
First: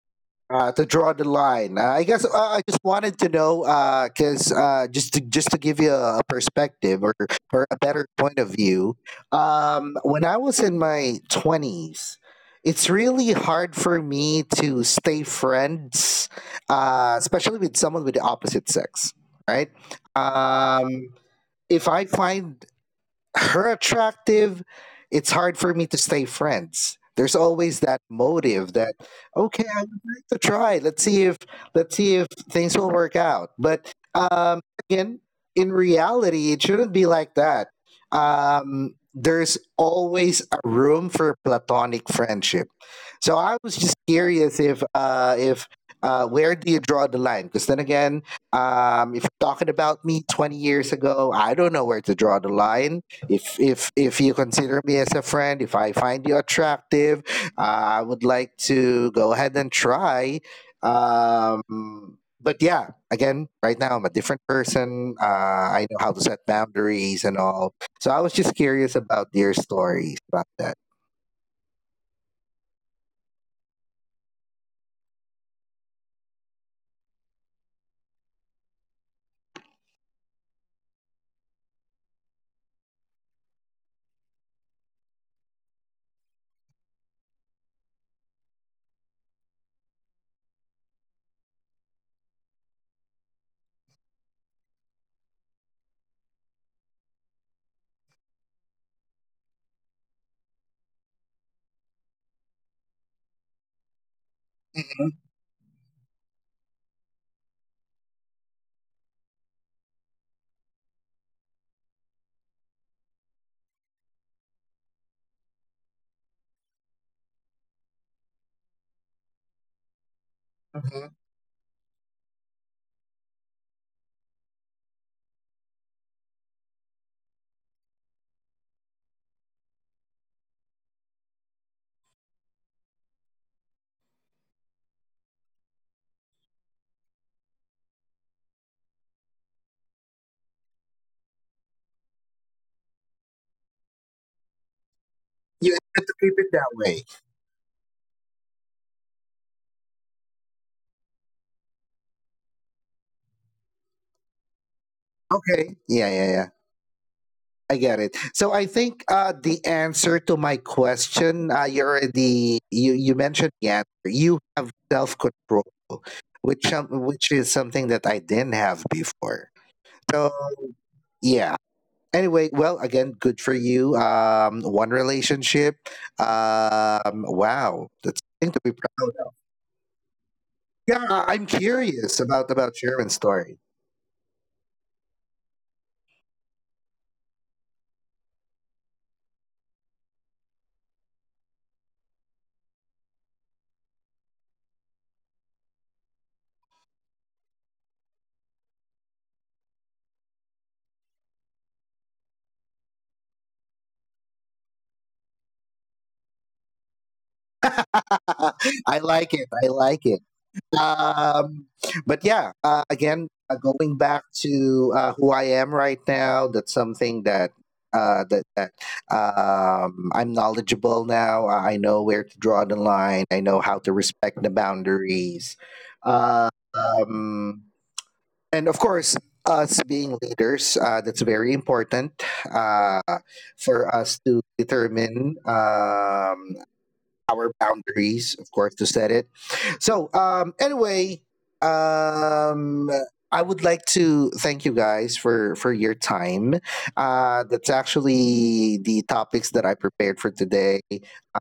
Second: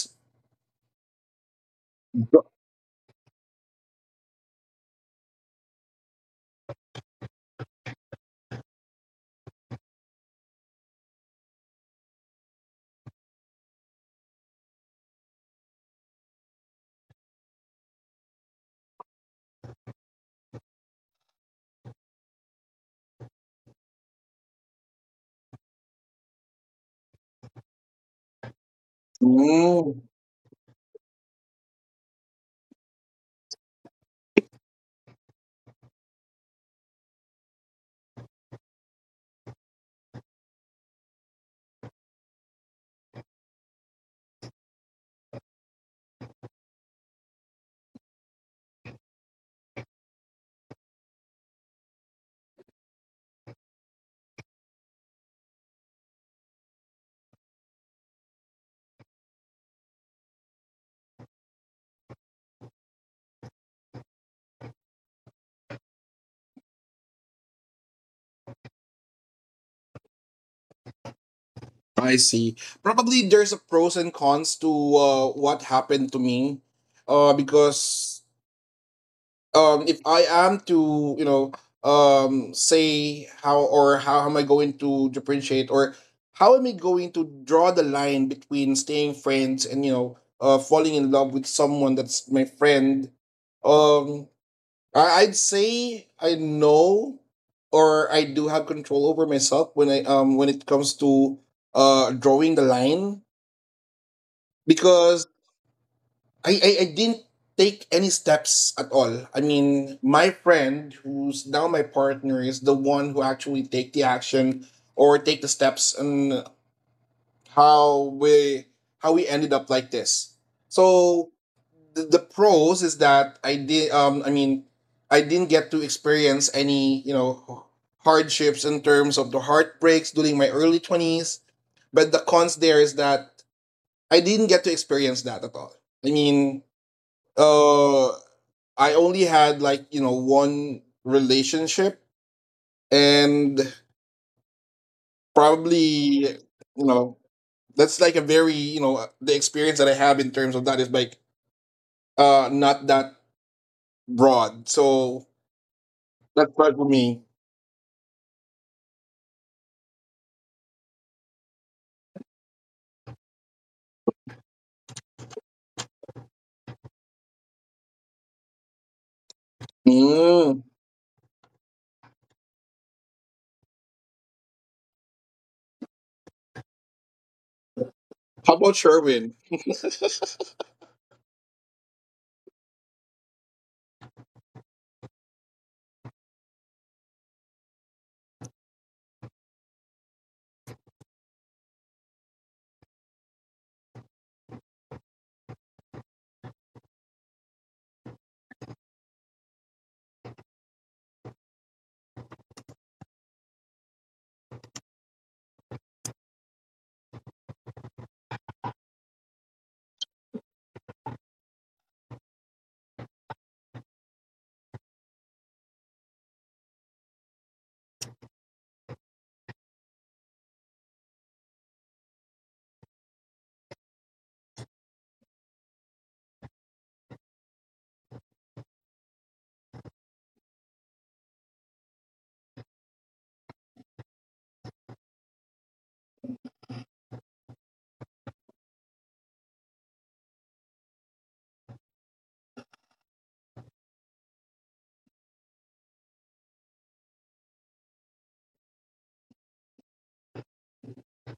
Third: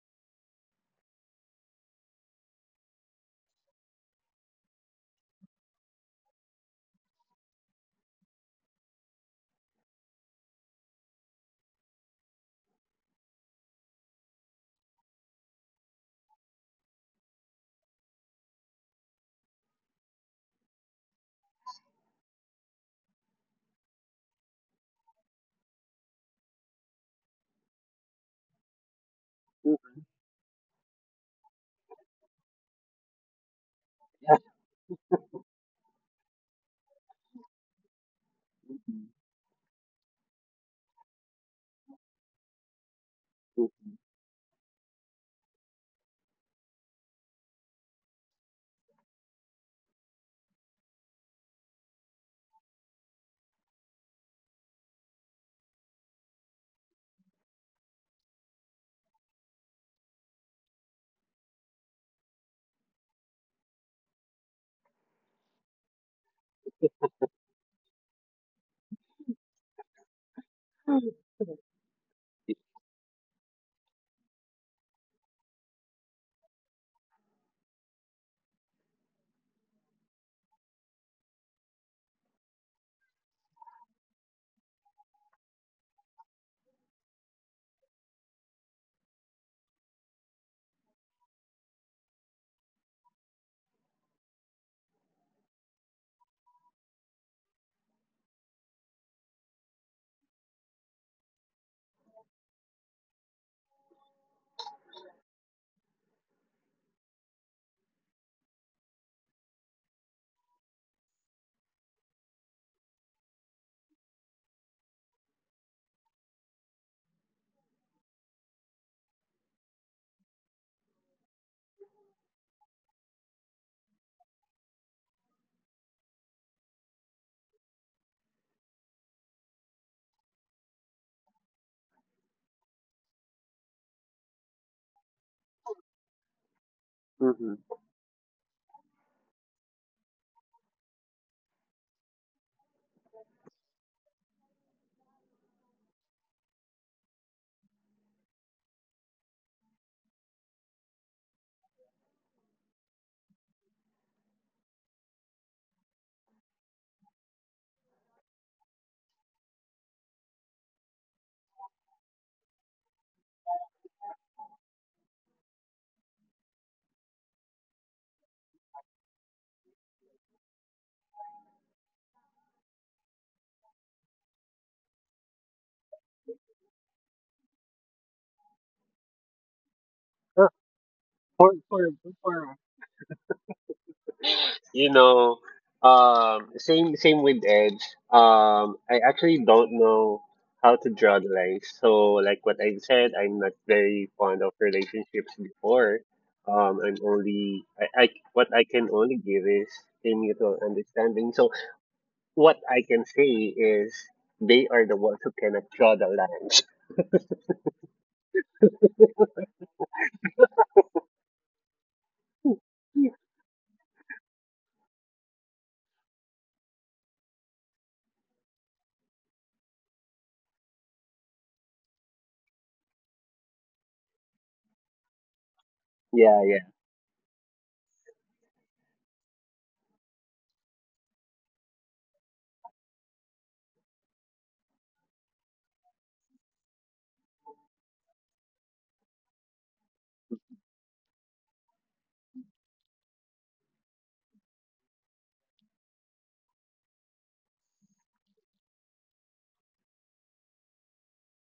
A: to draw the line. I guess I just wanted to know because just to give you a perspective or a better point of view, when I was in my twenties. It's really hard for me to stay friends, especially with someone with the opposite sex, right? If I find her attractive, it's hard for me to stay friends. There's always that motive that okay, I would
C: Mm-hmm.
B: Mm,
A: like to try. Let's see if things will work out. But
C: Yeah.
A: again, in reality, it shouldn't be like that.
C: Mm-hmm.
A: There's always a room for platonic friendship. So I was just curious if where do you draw the line? Because then again, if you're talking about me 20 years ago, I don't know where to draw the line if you consider me as a friend. If I find you attractive, I would like to go ahead and try. But yeah, again, right now I'm a different person. I know how to set boundaries and all. So I was just curious about your stories about that.
C: Mm-hmm.
B: I see. Probably there's a pros and cons to what happened to me, because if I am to, you know, say how, or how am I going to differentiate, or how am I going to draw the line between staying friends and, you know, falling in love with someone that's my friend. Um I, I'd say I know, or I do have control over myself when I when it comes to drawing the line.
A: Mhm,
B: Because I didn't take any steps at all. I mean, my friend, who's now my partner, is the one who actually take the action or take the steps and how we, how we ended up like this.
A: mhm.
B: So the pros is that I did. I mean, I didn't get to experience any, you know, hardships in terms of the heartbreaks during my early 20s. But the cons there is that I didn't get to experience that at all. I mean,
C: Mm-hmm.
B: uh I only had like, you know, one relationship, and
A: You
B: probably,
A: have to keep
B: you
A: it that way.
B: know, that's like a very, you know, the experience that I have in terms of that is like not that broad. So
A: Okay, yeah, yeah, yeah.
B: that's right for me.
A: I get it. So I think the answer to my question, you're the you you mentioned the answer. You have self control, which is something that I didn't have before. So
B: Mm.
A: yeah. Anyway, well, again, good for you. One relationship. Wow, that's something
B: How
A: to be
B: about
A: proud of.
B: Sherwin?
C: Uh,
A: Yeah, I'm
C: For, for,
A: curious about
C: for
A: Sharon's story.
C: you know, same with Edge. I actually don't know how to draw the lines. So, like what I said, I'm not very fond of relationships before. I'm only I What I can only give is a mutual understanding. So, what I can say is they are the ones who cannot draw the lines.
A: [LAUGHS] I like it. I like it. um, but yeah,
C: [LAUGHS]
A: again, going back to who I am right now, that's something that uh, that that I'm knowledgeable now. I know where to draw the line. I know how to respect the boundaries,
C: Yeah,
A: uh,
C: yeah.
A: um, and of course. Us being leaders, that's very important uh, for us to determine our boundaries, of course, to set it. So, anyway, um, I would like to thank you guys for your time. That's actually the topics that I prepared for today.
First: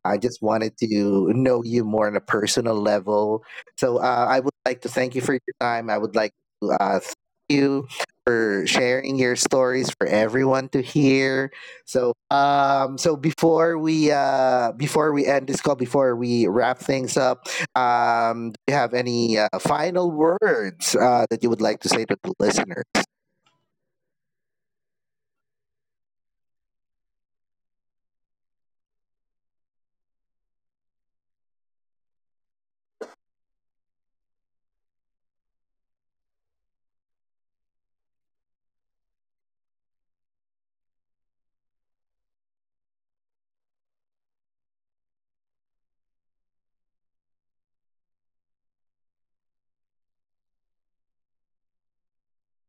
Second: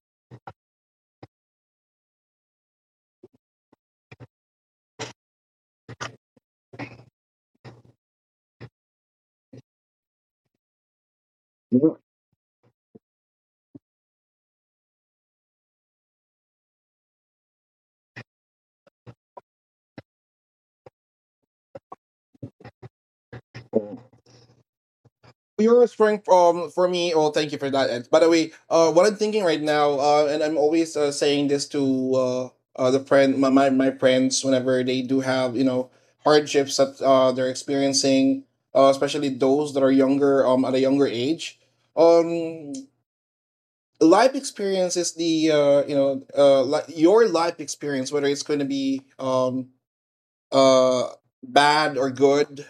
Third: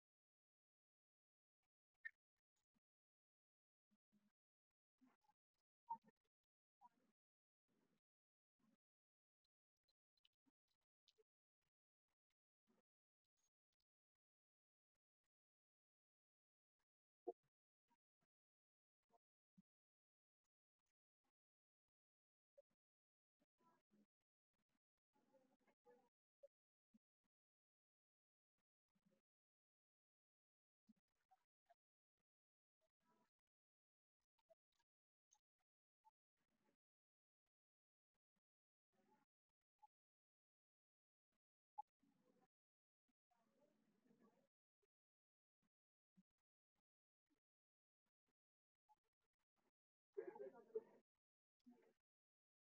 A: I just wanted to know you more on a personal level. So, I would like to thank you for your time. I would like to thank you for sharing your stories for everyone to hear.
B: [LAUGHS]
A: So before we end this call, before we wrap things up, do you have any final words that you would like to say to the listener?
B: You're a strength, for me. Well, thank you for that. And by the way, what I'm thinking right now, and I'm always saying this to the friend, my friends, whenever they do have, you know, hardships that they're experiencing, especially those that are younger, at a younger age, um, life experience is the you know, your life experience, whether it's going to be uh bad or good,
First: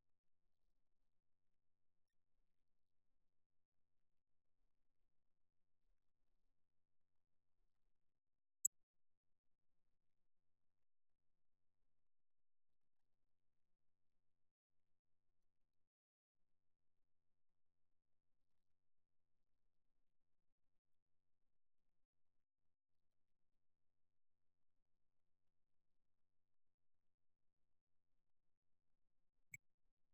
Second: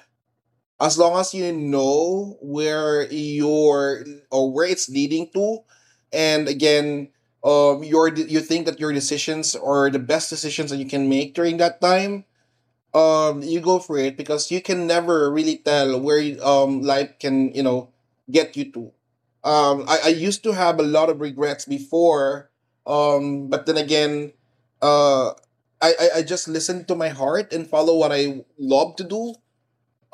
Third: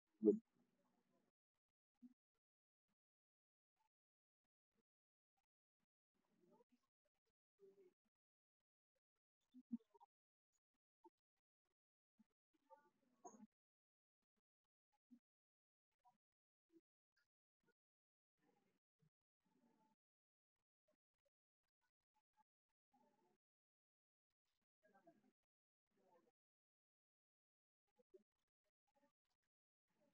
B: as long as you know where you're, or where it's leading to. And again, your, you think that your decisions are the best decisions that you can make during that time, you go for it, because you can never really tell where, life can, you know, get you to. I used to have a lot of regrets before, but then again, uh I just listen to my heart and follow what I love to do.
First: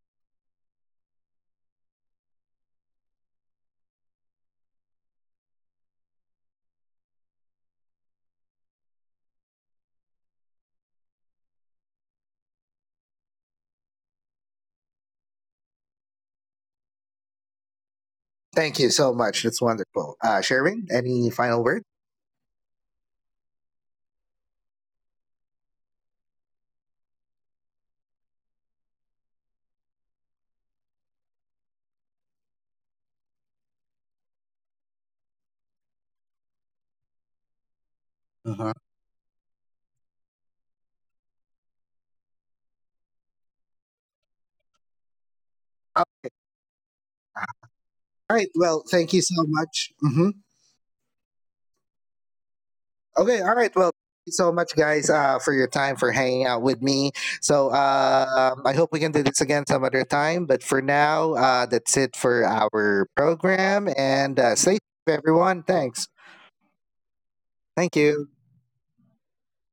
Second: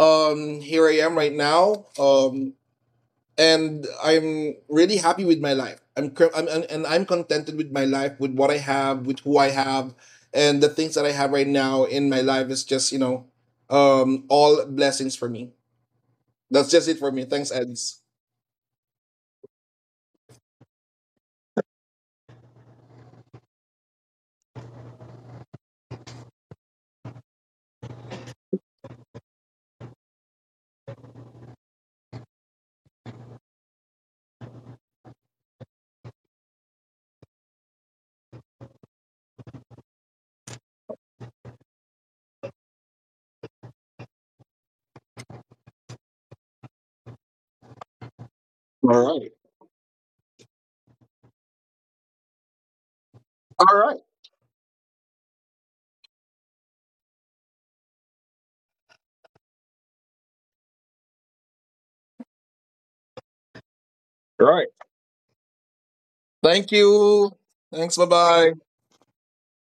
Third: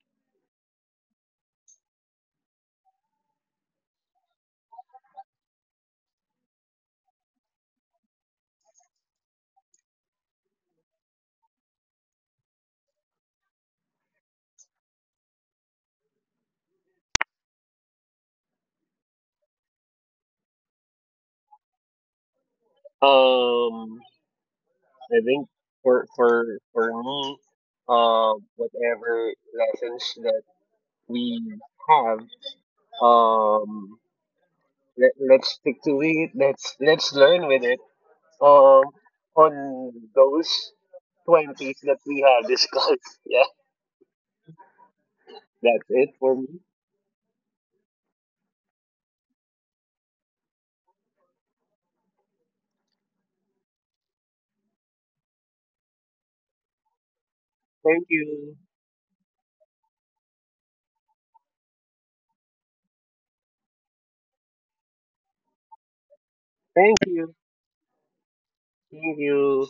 B: Here I am right now, and I'm really happy with my life. I'm and I'm contented with my life, with what I have, with who I have, and the things that I have right now in my life is just, you know, all blessings for me. That's just it for me. Thanks, Edis.
A: Thank you so much. That's wonderful. Sherwin, any final words?
C: Um, I think for for for me, whatever lessons that we have. Um, let's stick to it. Let's learn with it.
A: Uh-huh.
C: Um, on those 20s that we have discussed. [LAUGHS] Yeah, that's it for me.
A: All right. Well, thank you so much. Hmm. Okay. All right.
B: All
A: Well,
B: right.
A: thank you so much, guys, for your time, for hanging out with me. So
C: Thank you.
A: I hope we can do this again some other time. But for now, that's it for our program. And
B: All right.
A: stay safe, everyone. Thanks.
B: Thank
C: Thank
B: you.
C: you.
A: Thank
B: Thanks. Bye
A: you.
B: bye.
C: Thank you.